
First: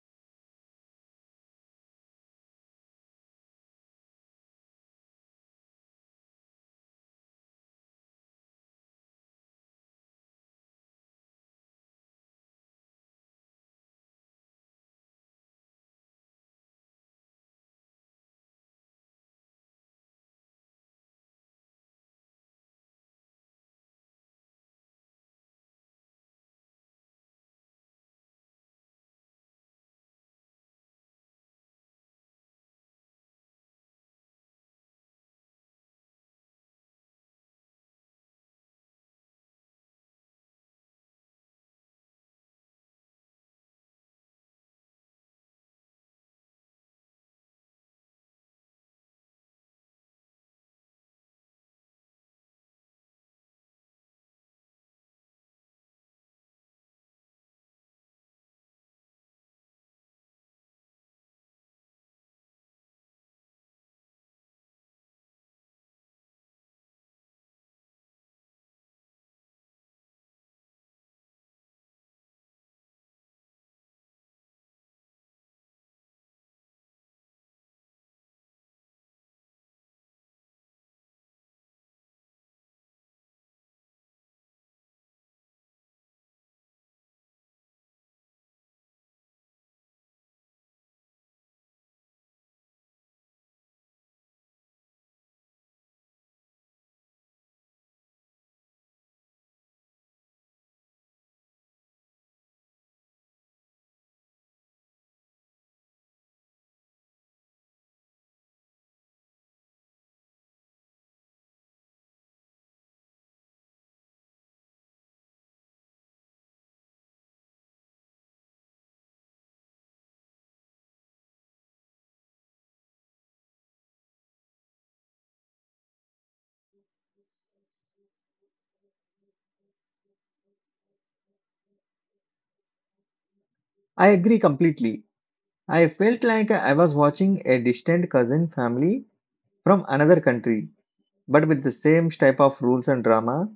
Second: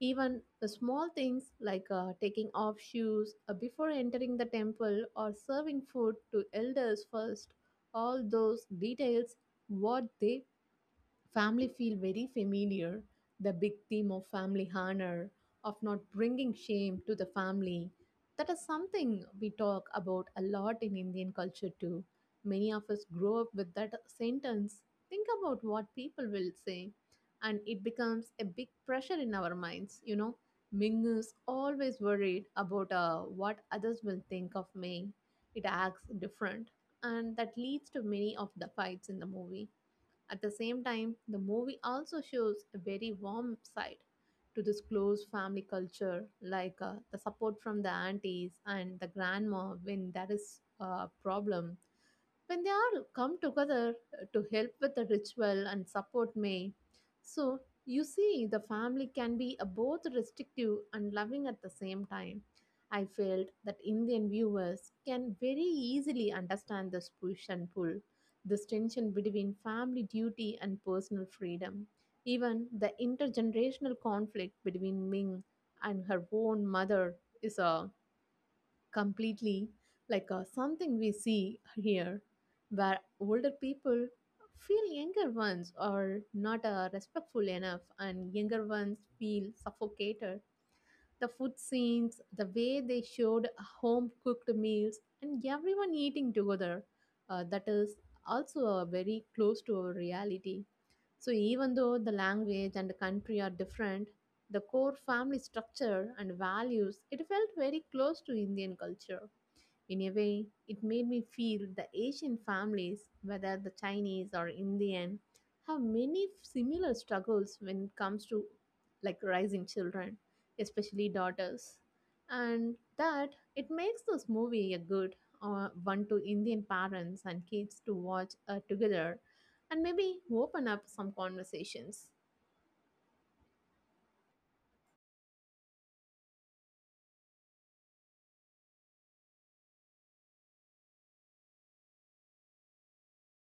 Even the small things like taking off shoes before entering the temple or serving food to elders first, all those details, what they family feel very familiar. The big theme of family honor, of not bringing shame to the family, that is something we talk about a lot in Indian culture too. Many of us grow up with that sentence. Think about what people will say, and it becomes a big pressure in our minds. You know, Ming is always worried about what others will think of me. It acts different, and that leads to many of the fights in the movie. At the same time, the movie also shows a very warm side to this close family culture, like the support from the aunties and the grandma when there is a problem, when they all come together to help with the ritual and support May. So you see, the family can be a both restrictive and loving at the same time. I felt that Indian viewers can very easily understand this push and pull, this tension between family duty and personal freedom. Even the intergenerational conflict between Ming and her own mother is a completely something we see here, where older people feel younger ones are not respectful enough and younger ones feel suffocated. The food scenes, the way they showed home cooked meals, and everyone eating together, that is also very close to our reality. So, even though the language and the country are different, the core family structure and values, it felt very close to Indian culture. In a way, it made me feel the Asian families, whether the Chinese or Indian, have many similar struggles when it comes to like raising children, especially daughters. And that it makes this movie a good one to Indian parents and kids to watch together and maybe open up some conversations.
I agree completely. I felt like I was watching a distant cousin family from another country, but with the same type of rules and drama,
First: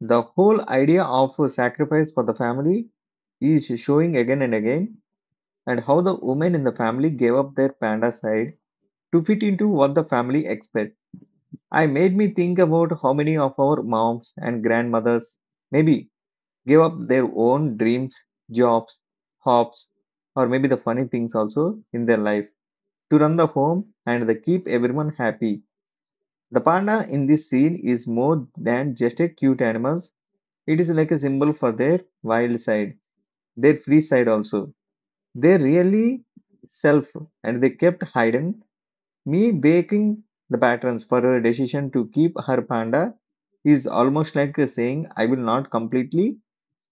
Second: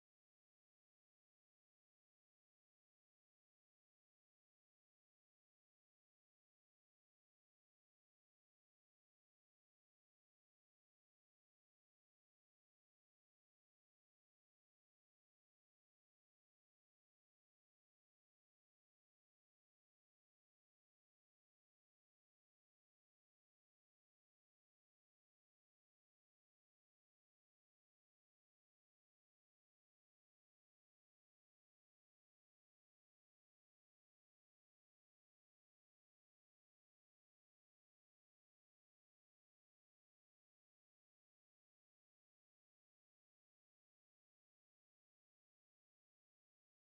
the whole idea of sacrifice for the family is showing again and again, and how the women in the family gave up their panda side to fit into what the family expect. I made me think about how many of our moms and grandmothers maybe gave up their own dreams, jobs, hobbies, or maybe the funny things also in their life to run the home and they keep everyone happy. The panda in this scene is more than just a cute animal. It is like a symbol for their wild side, their free side also. They really self and they kept hidden. Me baking the patterns for her decision to keep her panda is almost like saying I will not completely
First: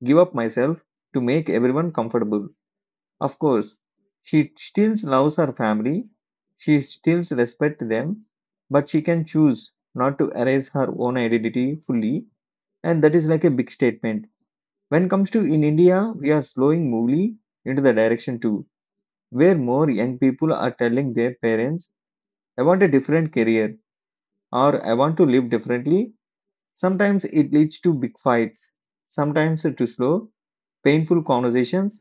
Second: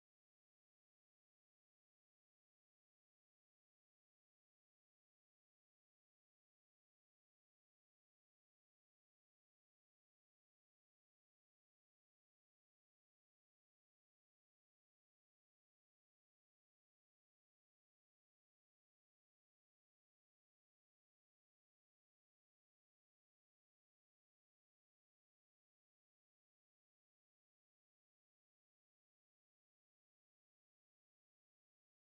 give up myself to make everyone comfortable. Of course, she still loves her family, she still respects them, but she can choose not to erase her own identity fully, and that is like a big statement. When comes to in India, we are slowing moving into the direction too, where more young people are telling their parents, I want a different career or I want to live differently. Sometimes it leads to big fights, sometimes to slow, painful conversations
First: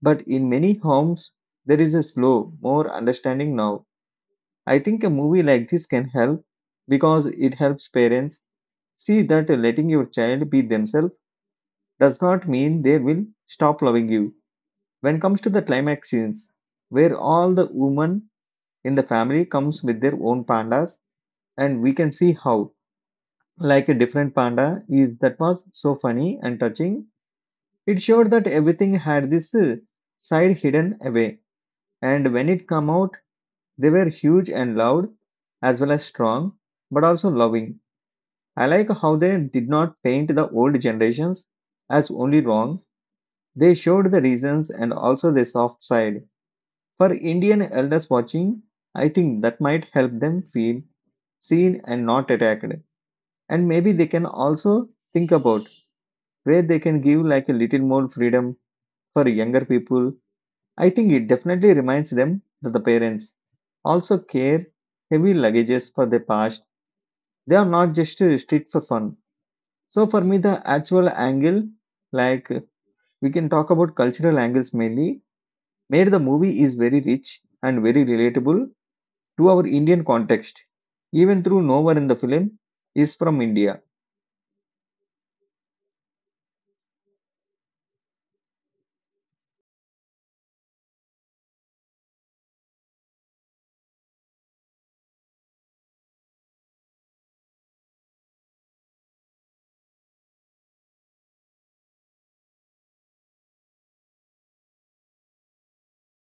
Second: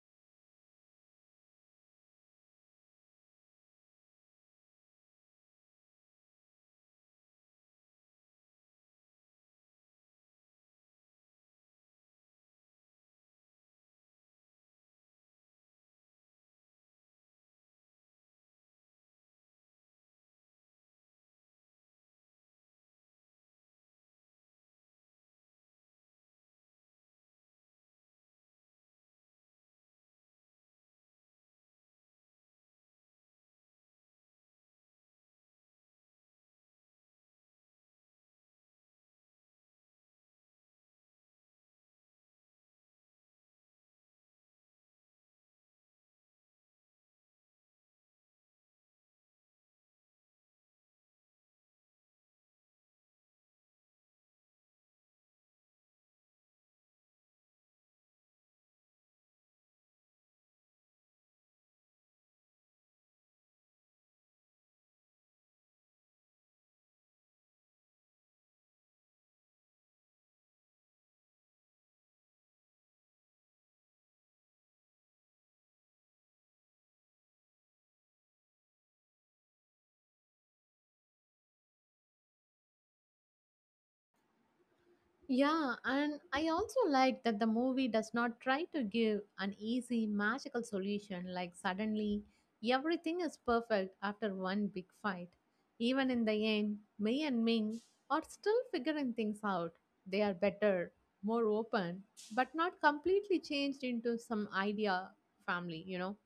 But in many homes, there is a slow, more understanding now. I think a movie like this can help because it helps parents see that letting your child be themselves does not mean they will stop loving you. When it comes to the climax scenes, where all the women in the family comes with their own pandas, and we can see how like a different panda is that was so funny and touching. It showed that everything had this side hidden away, and when it come out. They were huge and loud, as well as strong, but also loving. I like how they did not paint the old generations as only wrong. They showed the reasons and also the soft side. For Indian elders watching, I think that might help them feel seen and not attacked. And maybe they can also think about where they can give like a little more freedom for younger people. I think it definitely reminds them that the parents also care heavy luggages for their past. They are not just strict for fun. So for me, the actual angle, like we can talk about cultural angles mainly, made the movie is very rich and very relatable to our Indian context. Even through no one in the film is from India.
Yeah, and I also like that the movie does not try to give an easy, magical solution like suddenly everything is perfect after one big fight. Even in the end, Mei and Ming are still figuring things out. They are better, more open, but not completely changed into some idea family, you know.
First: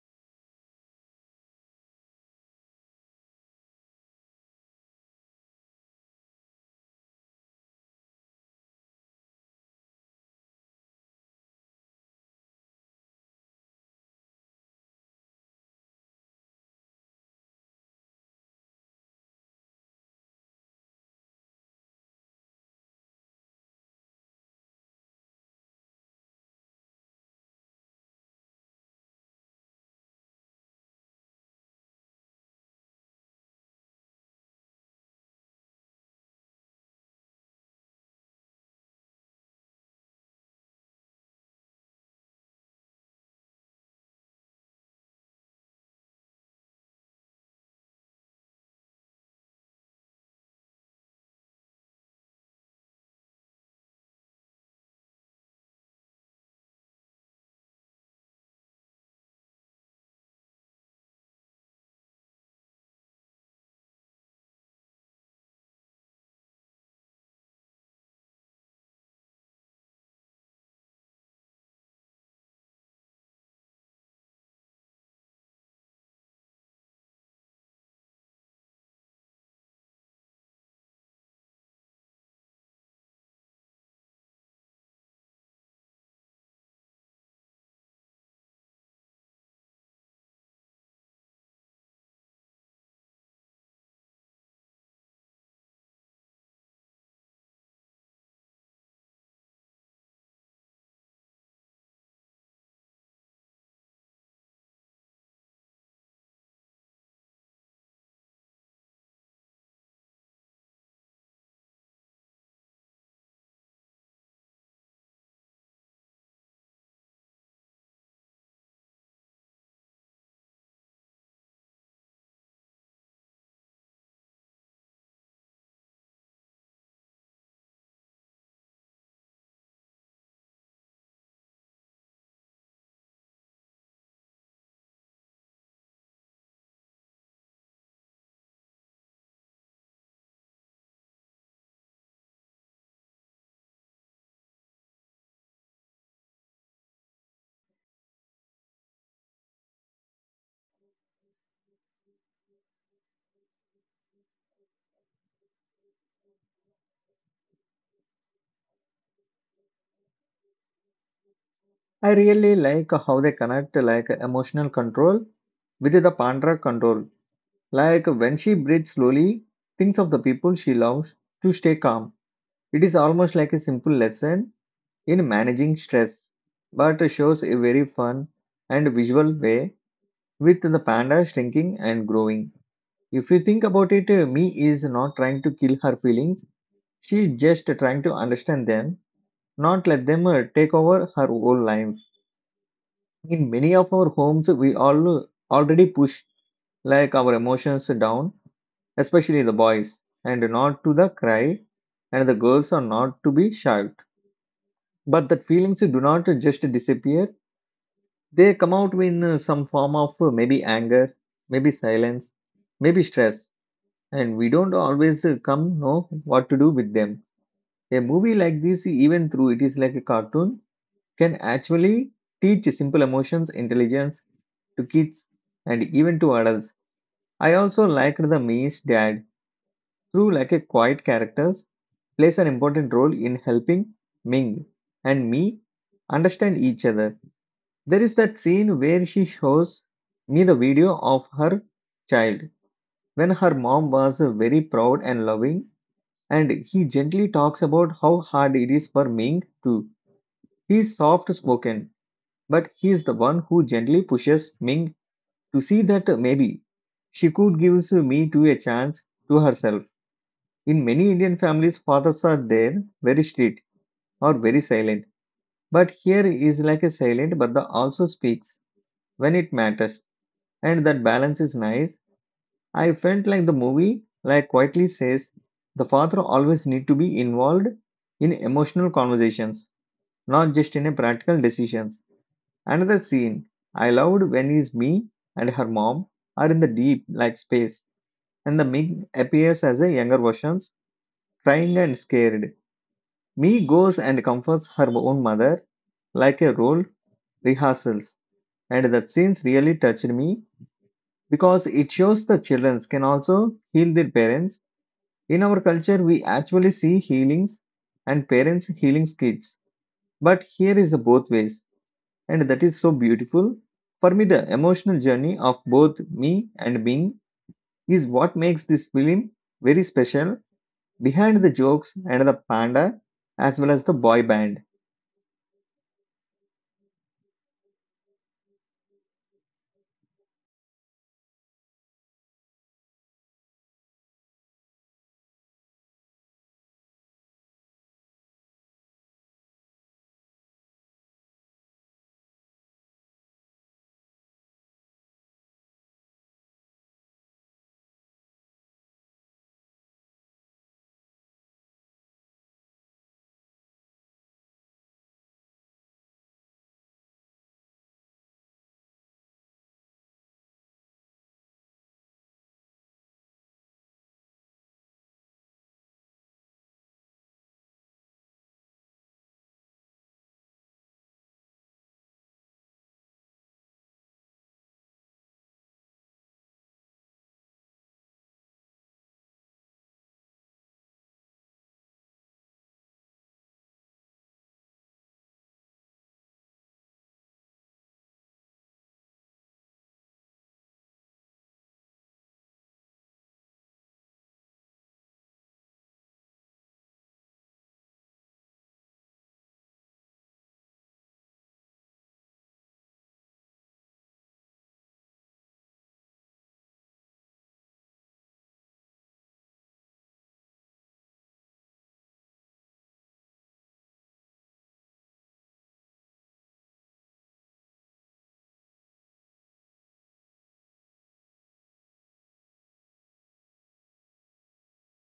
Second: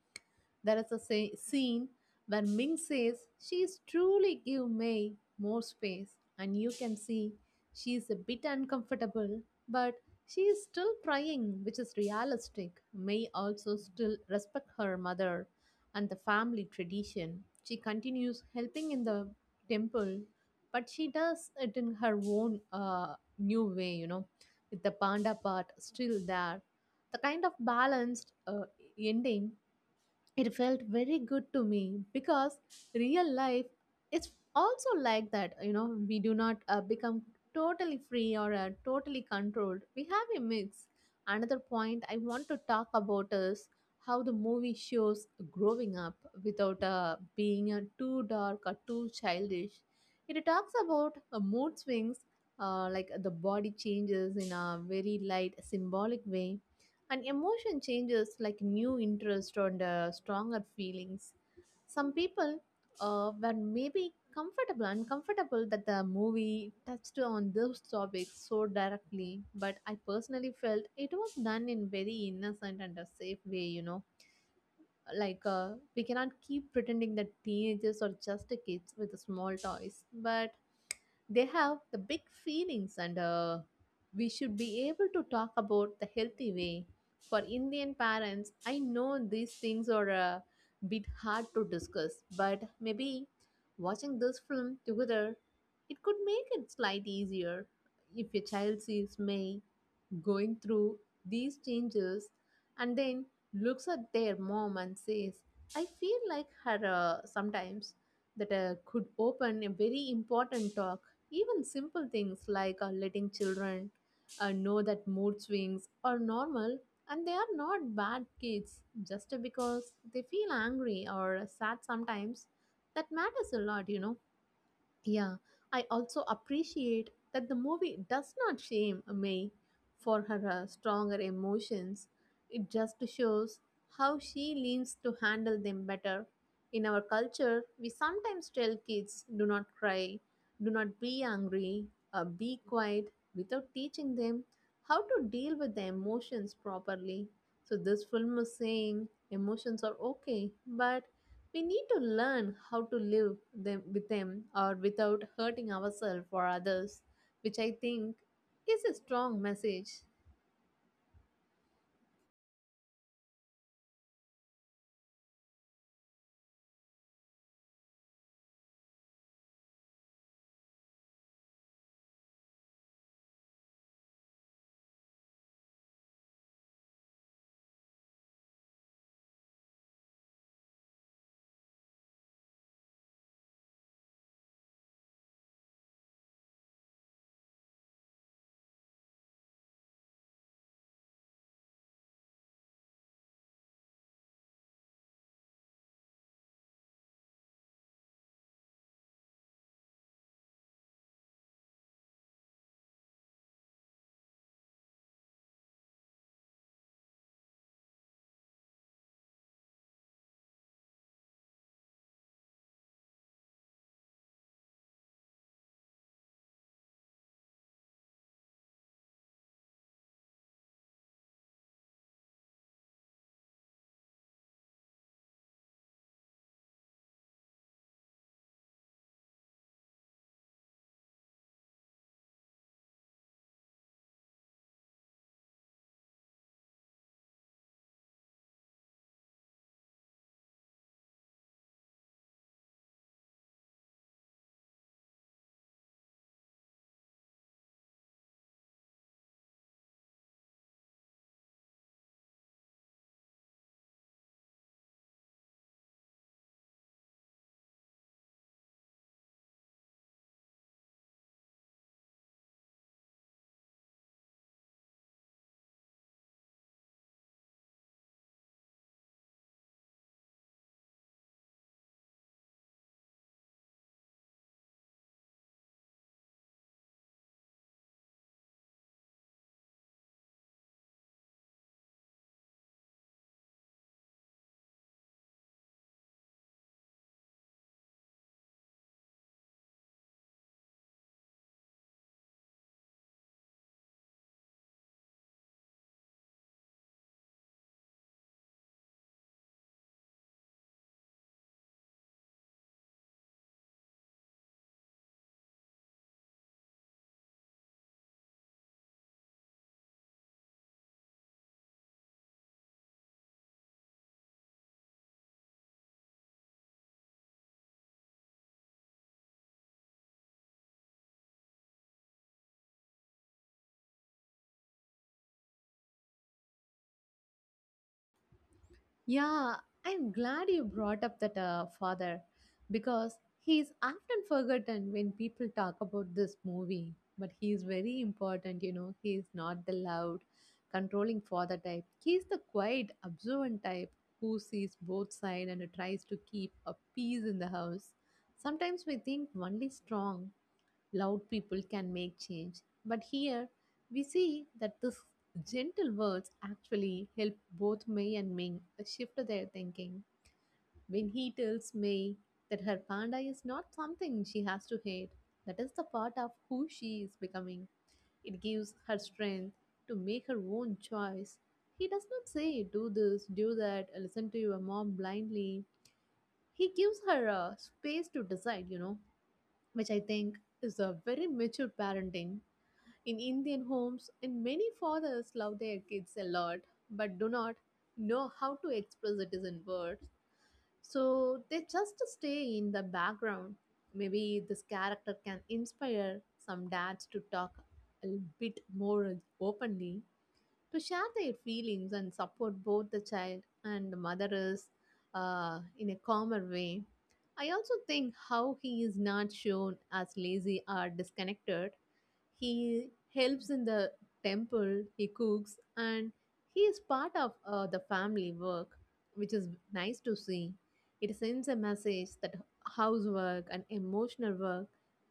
There is a scene where Ming says she's truly give May more space, and you can see she's a bit uncomfortable, but she is still trying, which is realistic. May also still respect her mother and the family tradition. She continues helping in the temple, but she does it in her own new way, you know, with the panda part still there. The kind of balanced ending, it felt very good to me because real life is also like that, you know. We do not become totally free or totally controlled. We have a mix. Another point I want to talk about is how the movie shows growing up without being too dark or too childish. It talks about mood swings, like the body changes in a very light symbolic way, and emotion changes like new interest or the stronger feelings. Some people were maybe comfortable uncomfortable that the movie touched on those topics so directly, but I personally felt it was done in very innocent and a safe way, you know. Like we cannot keep pretending that teenagers are just kids with small toys, but they have the big feelings and we should be able to talk about the healthy way. For Indian parents, I know these things are a bit hard to discuss, but maybe watching this film together, it could make it slight easier. If your child sees me going through these changes and then looks at their mom and says, "I feel like her sometimes," that could open a very important talk. Even simple things like letting children know that mood swings are normal and they are not bad kids just because they feel angry or sad sometimes. That matters a lot, you know. Yeah, I also appreciate that the movie does not shame May for her stronger emotions. It just shows how she leans to handle them better. In our culture, we sometimes tell kids do not cry, do not be angry, be quiet without teaching them how to deal with the emotions properly. So, this film is saying emotions are okay, but we need to learn how to live them, with them or without hurting ourselves or others, which I think is a strong message.
I really like how they connect like emotional control with the Pandra control. Like when she breathes slowly, thinks of the people she loves to stay calm. It is almost like a simple lesson in managing stress, but shows a very fun and visual way with the panda shrinking and growing. If you think about it, Me is not trying to kill her feelings, she is just trying to understand them, not let them take over her whole life. In many of our homes, we all already push like our emotions down, especially the boys, and not to the cry, and the girls are not to be shout. But the feelings do not just disappear. They come out in some form of maybe anger, maybe silence, maybe stress, and we don't always come know what to do with them. A movie like this, even though it is like a cartoon, can actually teach simple emotions, intelligence, to kids and even to adults. I also liked the Ming's dad, through like a quiet characters, plays an important role in helping Ming and me understand each other. There is that scene where she shows me the video of her child when her mom was very proud and loving, and he gently talks about how hard it is for Ming to. He's soft spoken, but he's the one who gently pushes Ming to see that maybe she could give me to a chance to herself. In many Indian families, fathers are there, very strict or very silent, but here is like a silent but the also speaks when it matters, and that balance is nice. I felt like the movie like quietly says the father always need to be involved in emotional conversations, not just in a practical decisions. Another scene I loved when is me and her mom are in the deep like space and the Mig appears as a younger versions crying and scared. Me goes and comforts her own mother like a role rehearsals, and that scenes really touched me because it shows the children can also heal their parents. In our culture, we actually see healings and parents healing kids, but here is a both ways, and that is so beautiful. For me, the emotional journey of both me and Bing is what makes this film very special. Behind the jokes and the panda, as well as the boy band.
Yeah, I'm glad you brought up that father because he is often forgotten when people talk about this movie. But he is very important, you know. He is not the loud, controlling father type. He is the quiet, observant type who sees both sides and tries to keep a peace in the house. Sometimes we think only strong, loud people can make change, but here we see that these gentle words actually help both May and Ming shift their thinking. When he tells May that her panda is not something she has to hate, that is the part of who she is becoming. It gives her strength to make her own choice. He does not say, do this, do that, listen to your mom blindly. He gives her a space to decide, you know, which I think is a very mature parenting in Indian homes, and many fathers love their kids a lot but do not know how to express it is in words. So they just stay in the background. Maybe this character can inspire some dads to talk a bit more openly, to share their feelings and support both the child and the mother's in a calmer way. I also think how he is not shown as lazy or disconnected, he helps in the temple, he cooks, and he is part of the family work, which is nice to see. It sends a message that housework and emotional work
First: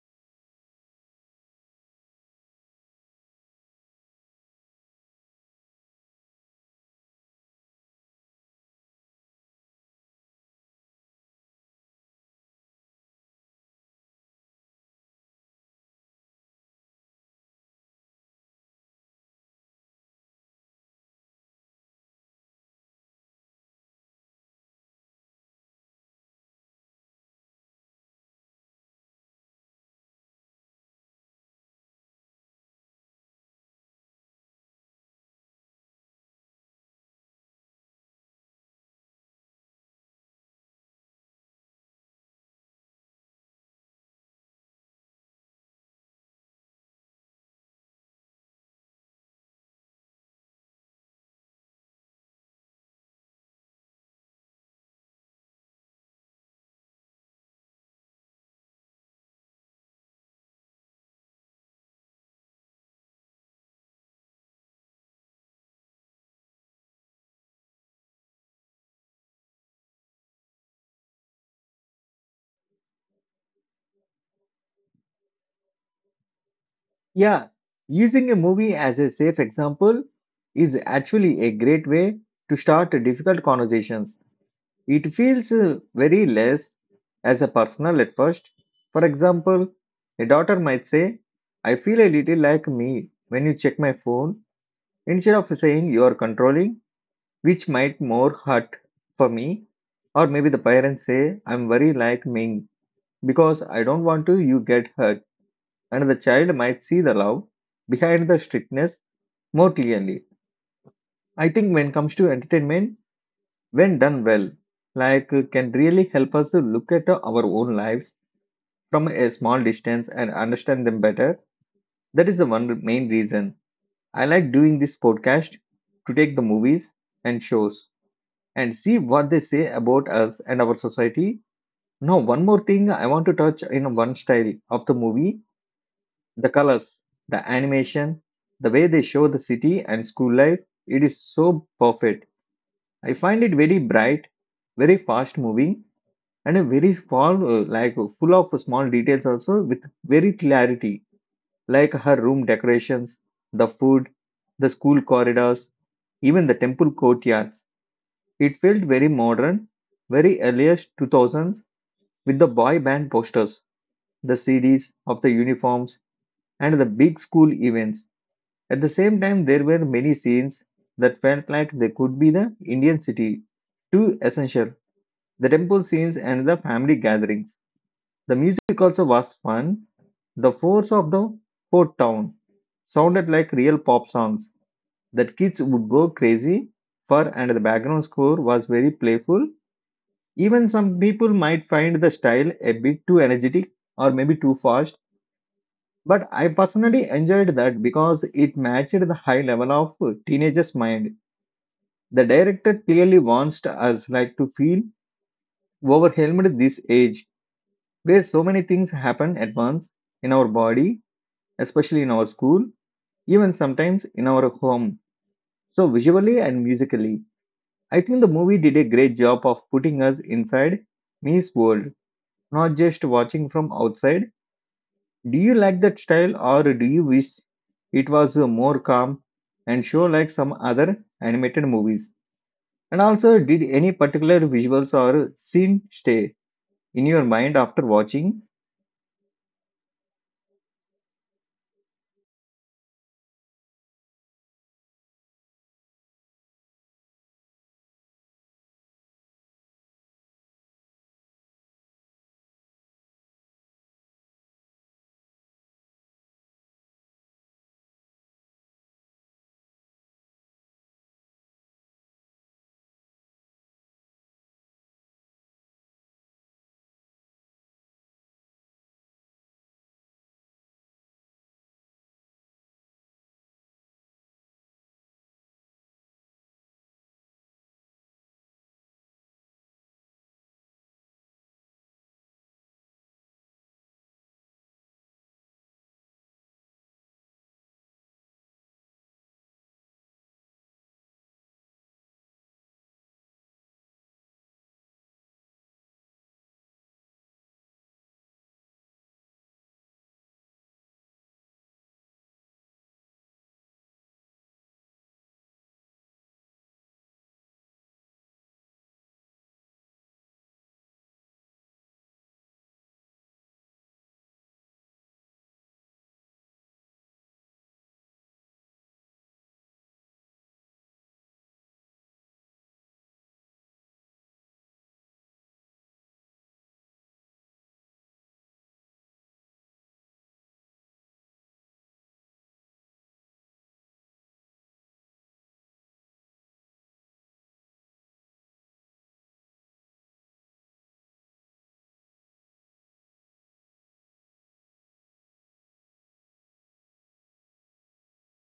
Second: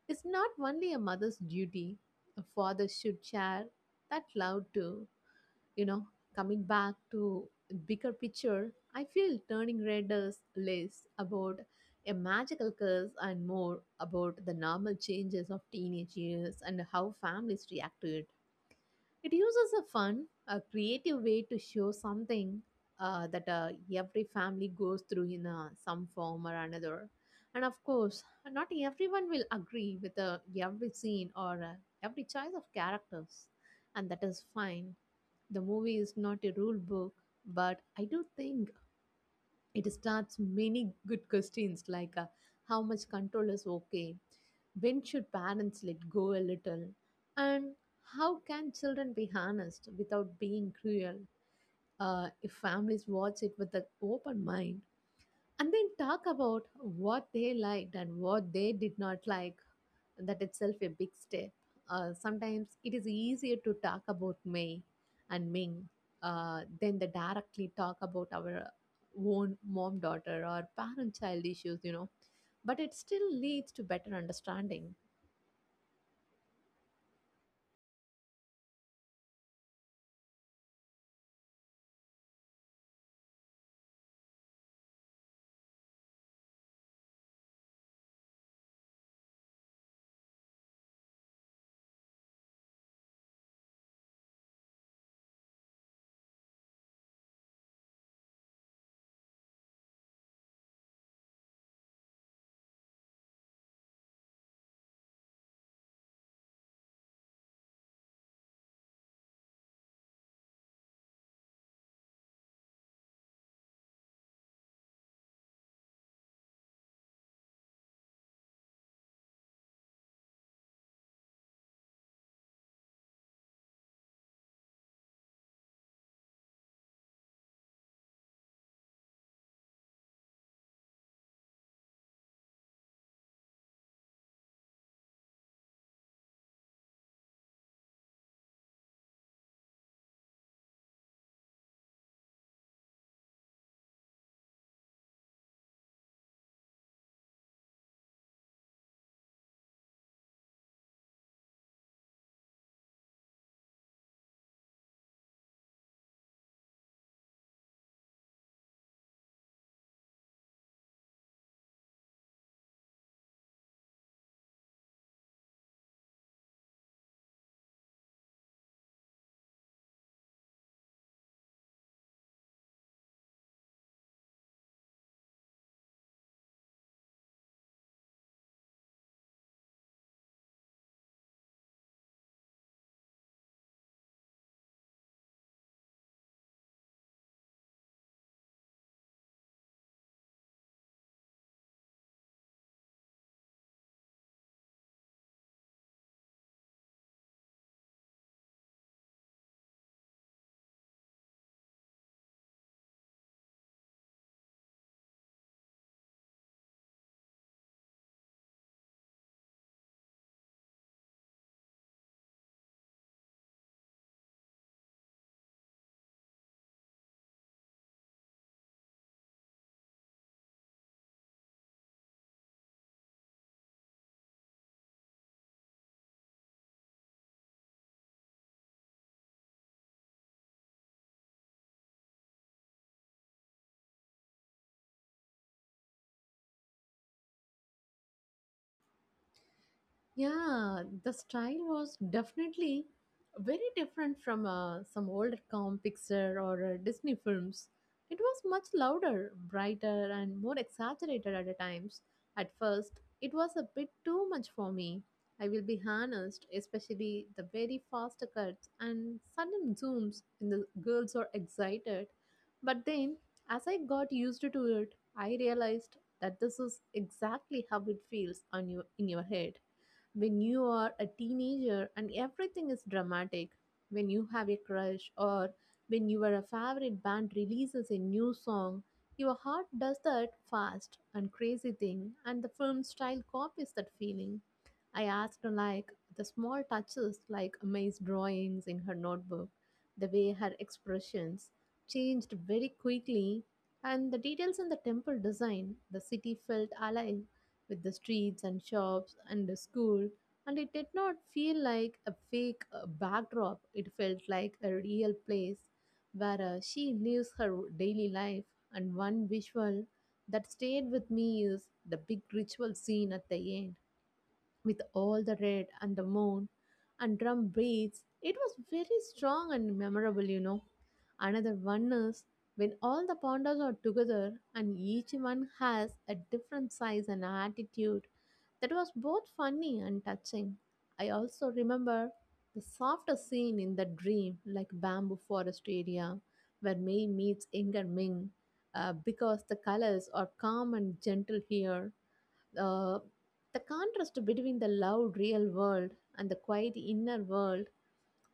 is not only a mother's duty, a father should share that love too, you know. Coming back to bigger picture, I feel turning red is less about a magical curse and more about the normal changes of teenage years and how families react to it. It uses a fun, a creative way to show something that every family goes through in some form or another. And of course, not everyone will agree with every scene or every choice of characters, and that is fine. The movie is not a rule book, but I do think it starts many good questions, like how much control is okay, when should parents let go a little, and how can children be harnessed without being cruel. If families watch it with an open mind and then talk about what they liked and what they did not like, that itself a big step. Sometimes it is easier to talk about May and Ming than the directly talk about our own mom daughter or parent child issues, you know. But it still leads to better understanding.
Yeah, using a movie as a safe example is actually a great way to start difficult conversations. It feels very less as a personal at first. For example, a daughter might say, I feel a little like me when you check my phone, instead of saying you are controlling, which might more hurt for me. Or maybe the parents say, I'm very like me because I don't want to you get hurt. And the child might see the love behind the strictness more clearly. I think when it comes to entertainment, when done well, like can really help us to look at our own lives from a small distance and understand them better. That is the one main reason I like doing this podcast, to take the movies and shows and see what they say about us and our society. Now, one more thing I want to touch in one style of the movie, the colors, the animation, the way they show the city and school life. It is so perfect. I find it very bright, very fast moving, and a very small like full of small details also with very clarity, like her room decorations, the food, the school corridors, even the temple courtyards. It felt very modern, very earliest 2000s, with the boy band posters, the cds of the uniforms, and the big school events. At the same time there were many scenes that felt like they could be the indian city two essential, the temple scenes and the family gatherings. The music also was fun. The force of the Fort Town sounded like real pop songs that kids would go crazy for, and the background score was very playful. Even some people might find the style a bit too energetic or maybe too fast, but I personally enjoyed that because it matched the high level of teenagers' mind. The director clearly wants us like to feel overwhelmed this age where so many things happen at once in our body, especially in our school, even sometimes in our home. So, visually and musically, I think the movie did a great job of putting us inside Mi's world, not just watching from outside. Do you like that style or do you wish it was more calm and show like some other animated movies? And also, did any particular visuals or scene stay in your mind after watching?
Yeah, the style was definitely very different from some old comic picture or Disney films. It was much louder, brighter, and more exaggerated at times. At first, it was a bit too much for me. I will be honest, especially the very fast cuts and sudden zooms, and the girls are excited. But then, as I got used to it, I realized that this is exactly how it feels on your in your head when you are a teenager and everything is dramatic, when you have a crush, or when your favorite band releases a new song, your heart does that fast and crazy thing, and the film style copies that feeling. I asked her like the small touches, like May's drawings in her notebook, the way her expressions changed very quickly, and the details in the temple design. The city felt alive with the streets and shops and the school, and it did not feel like a fake backdrop. It felt like a real place where she lives her daily life. And one visual that stayed with me is the big ritual scene at the end with all the red and the moon and drum beats. It was very strong and memorable, you know. Another one is when all the pandas are together and each one has a different size and attitude. That was both funny and touching. I also remember the softer scene in the dream, like bamboo forest area, where Mei meets Inger Ming, because the colors are calm and gentle here. uh, the contrast between the loud real world and the quiet inner world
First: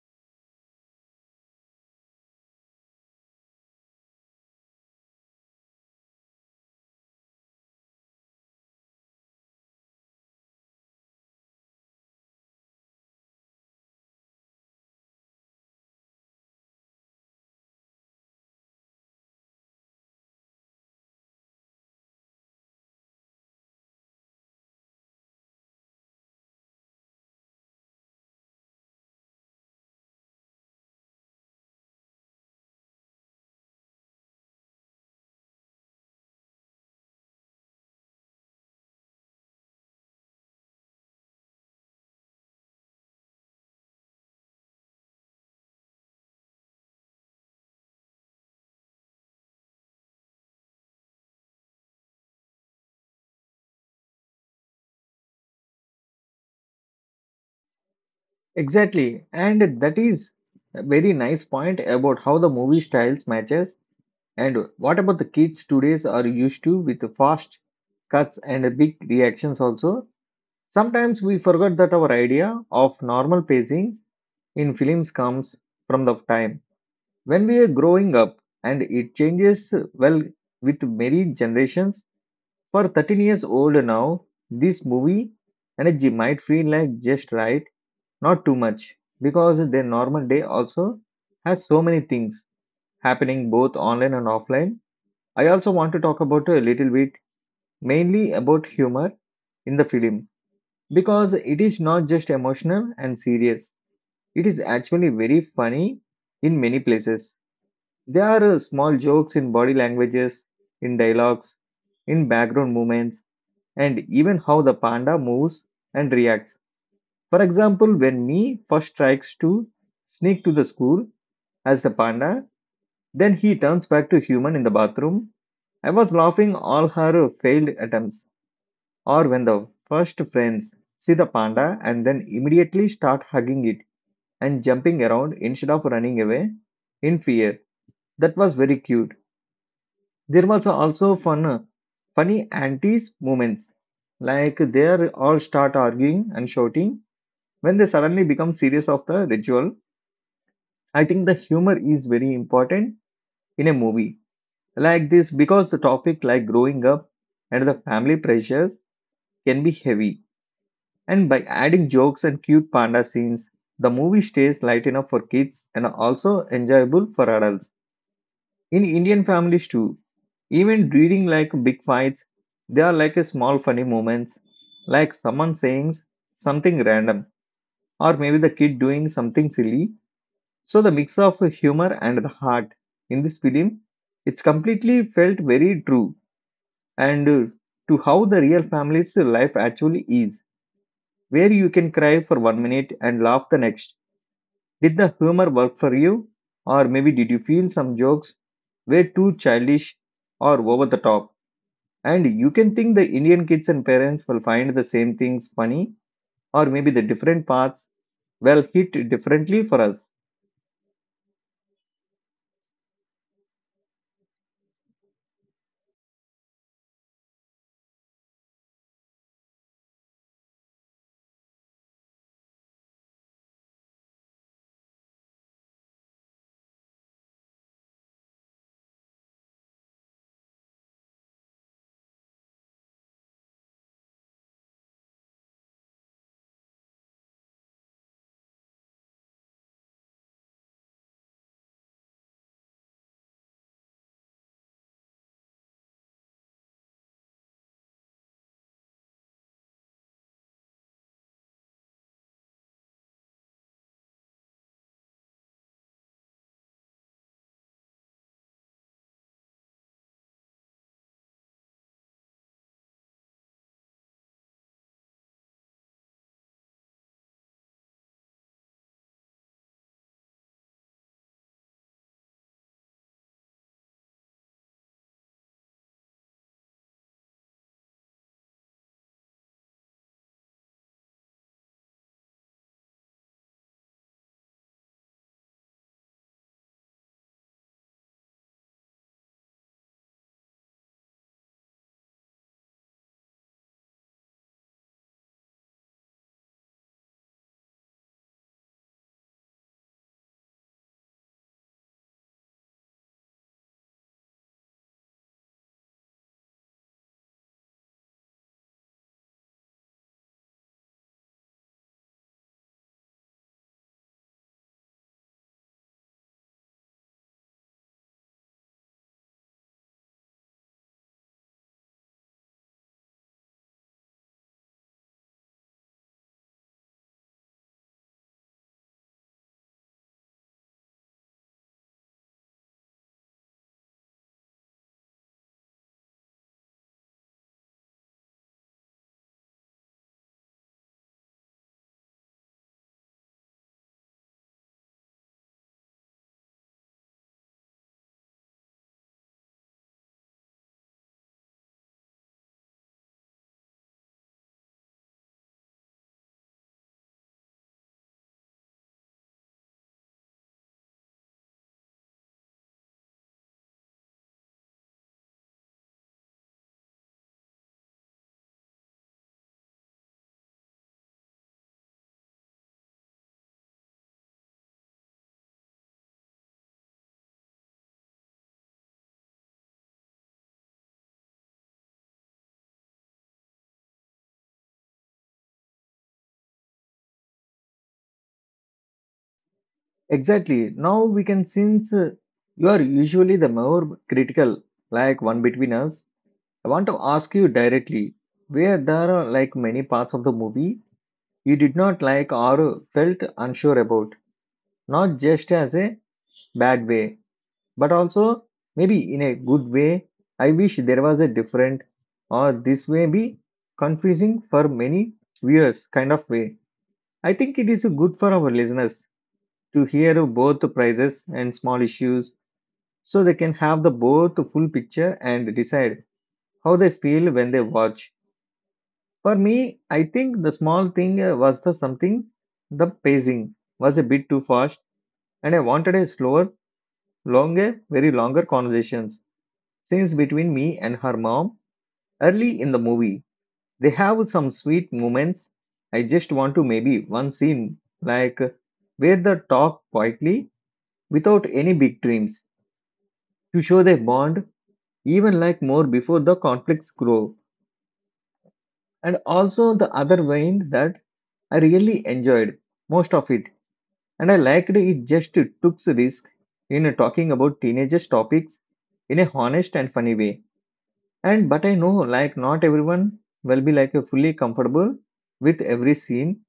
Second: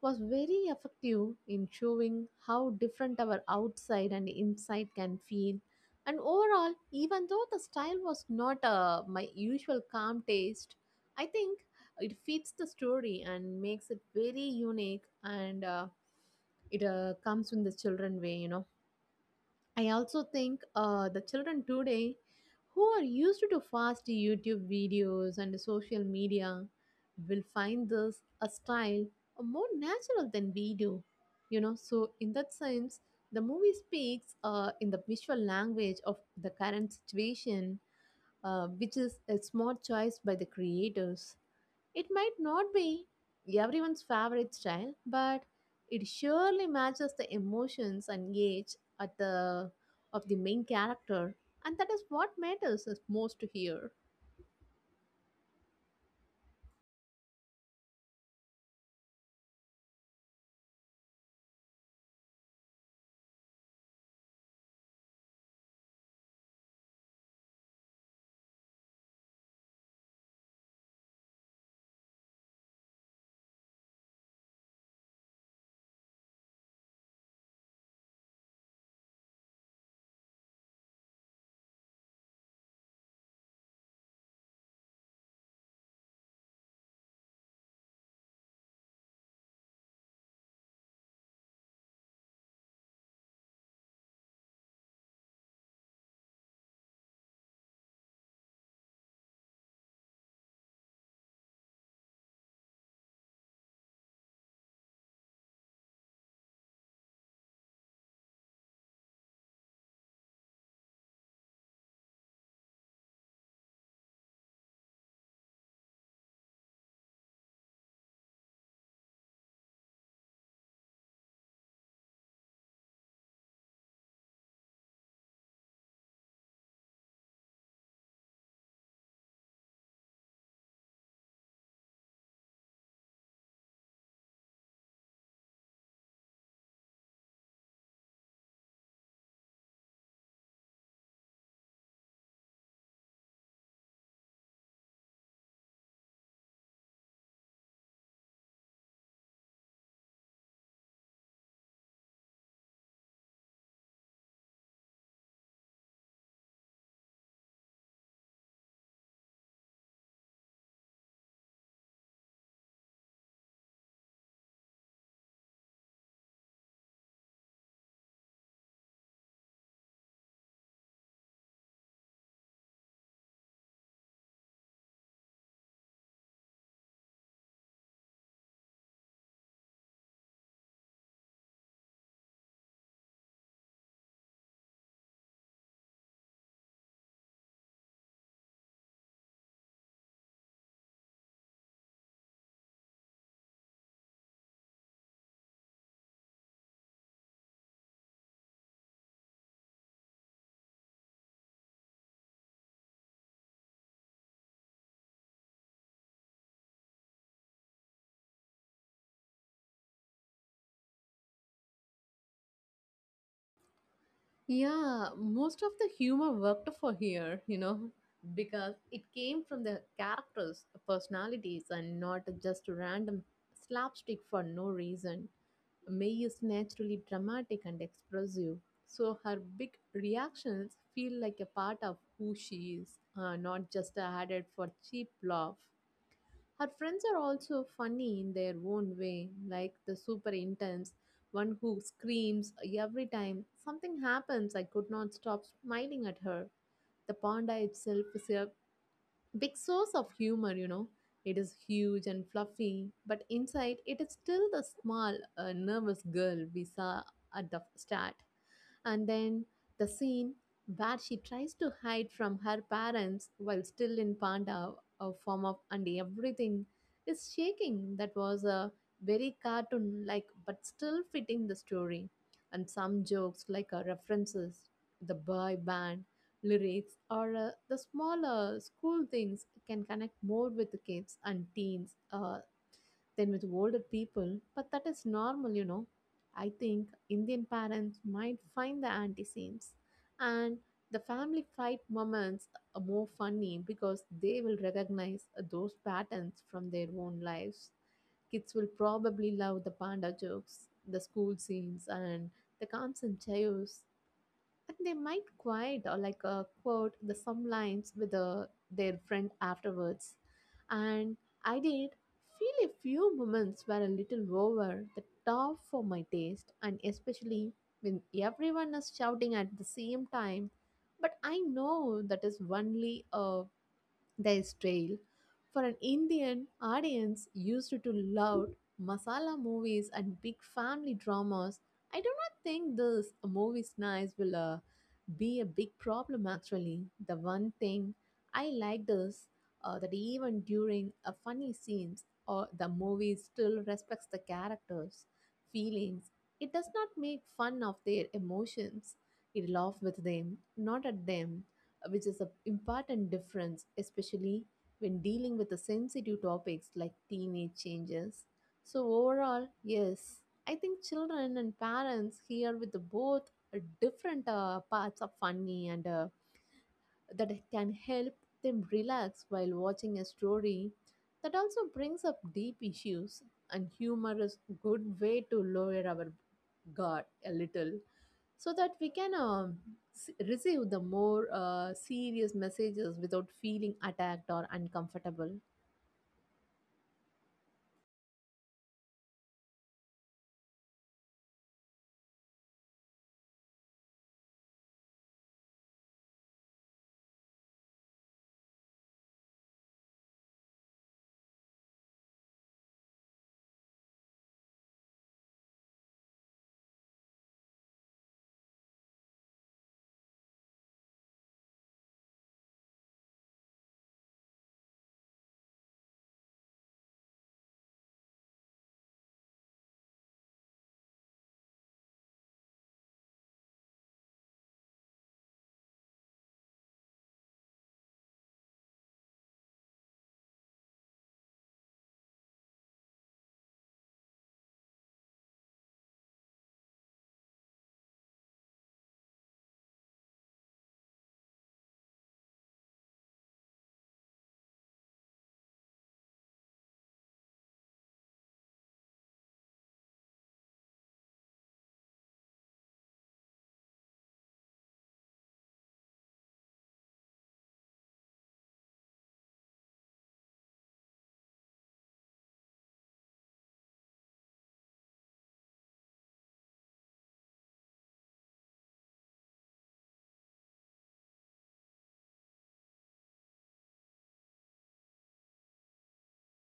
was very effective in showing how different our outside and inside can feel. And overall, even though the style was not my usual calm taste, I think it fits the story and makes it very unique and it comes in the children way, you know. I also think the children today who are used to fast YouTube videos and social media will find this a style more natural than we do. You know, so in that sense, the movie speaks in the visual language of the current situation, which is a smart choice by the creators. It might not be everyone's favorite style, but it surely matches the emotions and age at the of the main character, and that is what matters us most here.
Exactly, and that is a very nice point about how the movie styles matches. And what about the kids today's are used to with the fast cuts and the big reactions also? Sometimes we forget that our idea of normal pacings in films comes from the time when we are growing up, and it changes well with many generations. For 13 years old now, this movie energy might feel like just right, not too much, because their normal day also has so many things happening both online and offline. I also want to talk about a little bit mainly about humor in the film because it is not just emotional and serious. It is actually very funny in many places. There are small jokes in body languages, in dialogues, in background movements, and even how the panda moves and reacts. For example, when Me first tries to sneak to the school as the panda, then he turns back to human in the bathroom. I was laughing all her failed attempts. Or when the first friends see the panda and then immediately start hugging it and jumping around instead of running away in fear. That was very cute. There was also fun, funny antis moments. Like they are all start arguing and shouting when they suddenly become serious of the ritual. I think the humor is very important in a movie like this, because the topic like growing up and the family pressures can be heavy. And by adding jokes and cute panda scenes, the movie stays light enough for kids and also enjoyable for adults. In Indian families too, even during like big fights, they are like a small funny moments, like someone saying something random or maybe the kid doing something silly. So the mix of humor and the heart in this film, it's completely felt very true and to how the real family's life actually is, where you can cry for 1 minute and laugh the next. Did the humor work for you? Or maybe did you feel some jokes were too childish or over the top? And you can think the Indian kids and parents will find the same things funny, or maybe the different parts will hit differently for us.
Yeah, most of the humor worked for here, you know, because it came from the characters' personalities and not just random slapstick for no reason. May is naturally dramatic and expressive, so her big reactions feel like a part of who she is, not just added for cheap laugh. Her friends are also funny in their own way, like the super intense one who screams every time something happens. I could not stop smiling at her. The panda itself is a big source of humor, you know. It is huge and fluffy, but inside it is still the small, nervous girl we saw at the start. And then the scene where she tries to hide from her parents while still in panda a form of and everything is shaking. That was a very cartoon like but still fitting the story. And some jokes like references, the boy band, lyrics or the smaller school things can connect more with the kids and teens than with older people, but that is normal, you know. I think Indian parents might find the anti scenes and the family fight moments are more funny because they will recognize those patterns from their own lives. Kids will probably love the panda jokes, the school scenes, and the constant chaos, and they might quite quote the some lines with their friend afterwards. And I did feel a few moments were a little over the top for my taste, and especially when everyone is shouting at the same time, but I know that is only there's trail. For an Indian audience used to loud masala movies and big family dramas, I do not think this movie's nice will be a big problem actually. The one thing I liked is that even during a funny scenes, or the movie still respects the characters' feelings. It does not make fun of their emotions. It laughs with them, not at them, which is an important difference, especially when dealing with the sensitive topics like teenage changes. So, overall, yes, I think children and parents here with the both different parts of funny and that can help them relax while watching a story that also brings up deep issues, and humor is a good way to lower our guard a little so that we can receive the more serious messages without feeling attacked or uncomfortable.
Exactly. Now we can, since you are usually the more critical, like one between us, I want to ask you directly where there are like many parts of the movie you did not like or felt unsure about, not just as a bad way but also maybe in a good way. I wish there was a different or this may be confusing for many viewers kind of way. I think it is good for our listeners to hear both the prices and small issues, so they can have the both full picture and decide how they feel when they watch. For me, I think the small thing was the something, the pacing was a bit too fast, and I wanted a slower, longer, very longer conversations scenes between me and her mom early in the movie. They have some sweet moments. I just want to maybe one scene like where they talk quietly without any big dreams to show their bond, even like more before the conflicts grow. And also the other vein that I really enjoyed most of it, and I liked it just took risk in talking about teenagers topics in a honest and funny way. And but I know like not everyone will be like a fully comfortable with every scene,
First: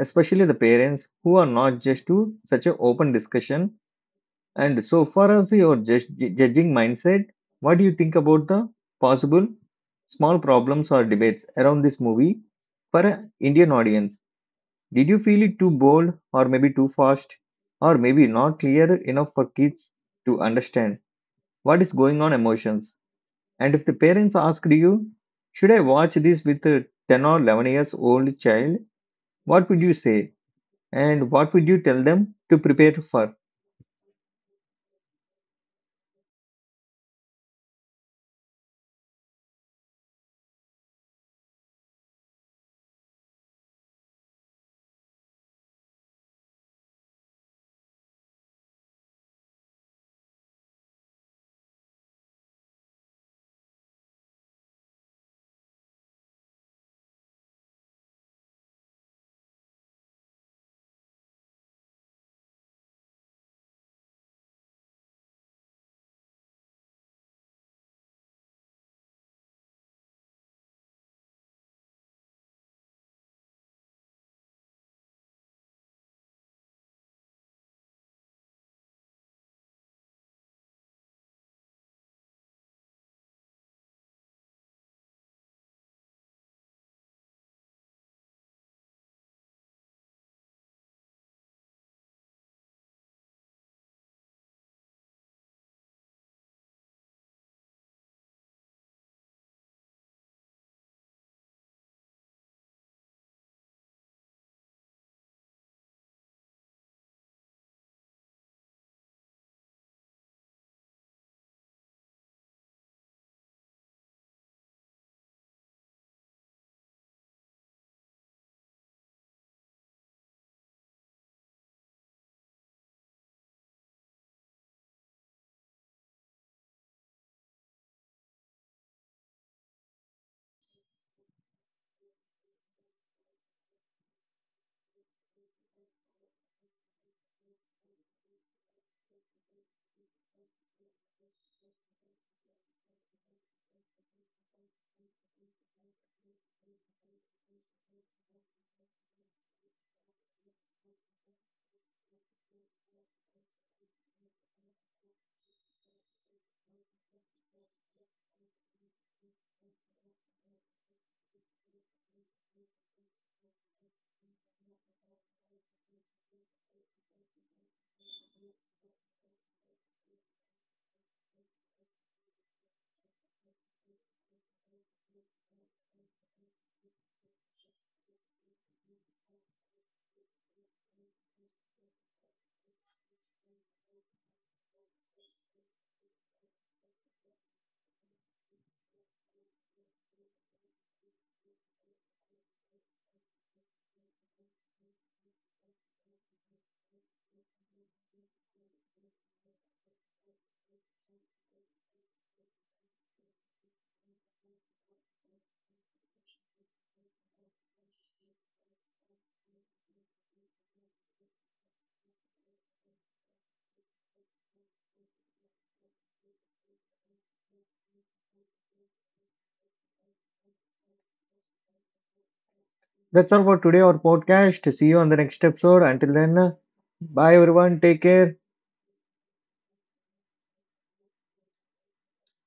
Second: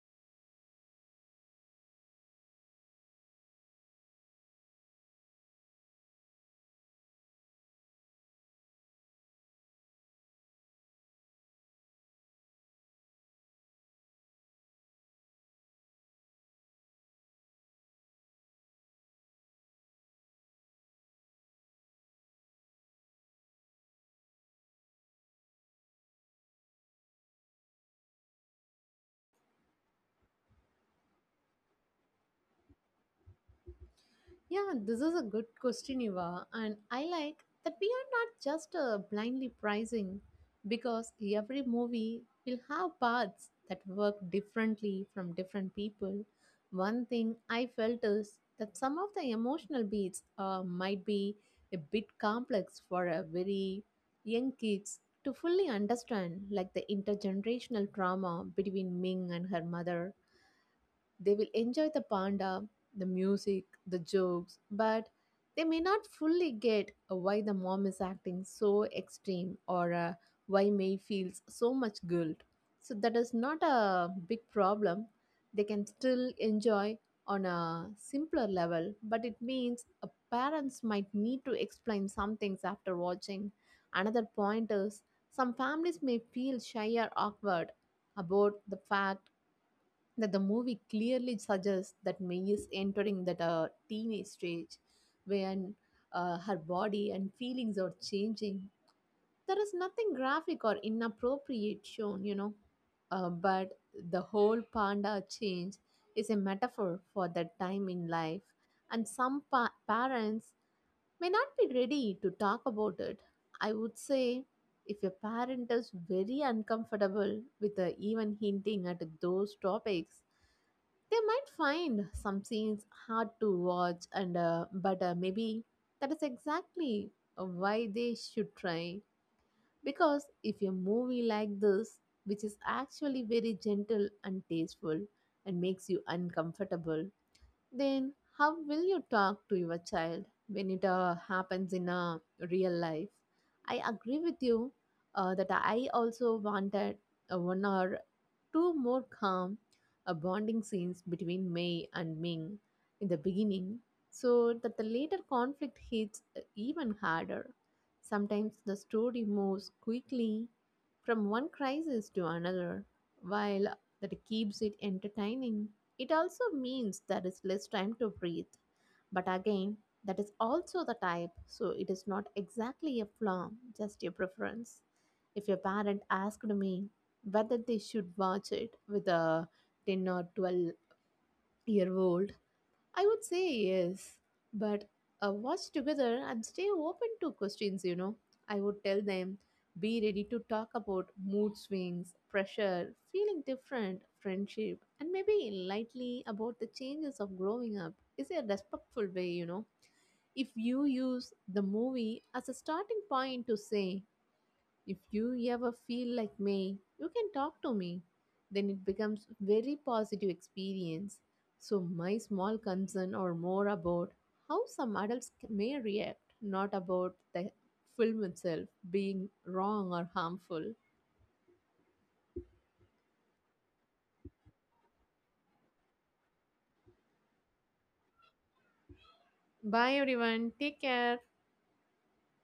especially the parents who are not just to such an open discussion. And so far as your judging mindset, what do you think about the possible small problems or debates around this movie for an Indian audience? Did you feel it too bold or maybe too fast or maybe not clear enough for kids to understand what is going on emotions? And if the parents asked you, should I watch this with a 10 or 11 years old child? What would you say? And what would you tell them to prepare for?
Yeah, this is a good question, Eva. And I like that we are not just blindly pricing, because every movie will have parts that work differently from different people. One thing I felt is that some of the emotional beats might be a bit complex for a very young kids to fully understand, like the intergenerational trauma between Ming and her mother. They will enjoy the panda, the music, the jokes, but they may not fully get why the mom is acting so extreme or why May feels so much guilt. So that is not a big problem. They can still enjoy on a simpler level, but it means a parents might need to explain some things after watching. Another point is some families may feel shy or awkward about the fact that the movie clearly suggests that May is entering that teenage stage when her body and feelings are changing. There is nothing graphic or inappropriate shown, you know, but the whole panda change is a metaphor for that time in life, and some parents may not be ready to talk about it. I would say if a parent is very uncomfortable with even hinting at those topics, they might find some scenes hard to watch, and but maybe that is exactly why they should try, because if a movie like this, which is actually very gentle and tasteful, and makes you uncomfortable, then how will you talk to your child when it happens in real life. I agree with you that I also wanted a 1 hour two more calm bonding scenes between Mei and Ming in the beginning, so that the later conflict hits even harder. Sometimes the story moves quickly from one crisis to another, while that keeps it entertaining. It also means there is less time to breathe. But again, that is also the type, so it is not exactly a flaw, just your preference. If your parent asked me whether they should watch it with a 10 or 12-year old, I would say yes, but watch together and stay open to questions, you know. I would tell them be ready to talk about mood swings, pressure, feeling different, friendship, and maybe lightly about the changes of growing up is a respectful way, you know. If you use the movie as a starting point to say, if you ever feel like me, you can talk to me. Then it becomes very positive experience. So my small concern are more about how some adults may react, not about the film itself being wrong or harmful.
That's all for today, our podcast. See you on the next episode. Until then, bye everyone. Take care.
Bye everyone. Take care.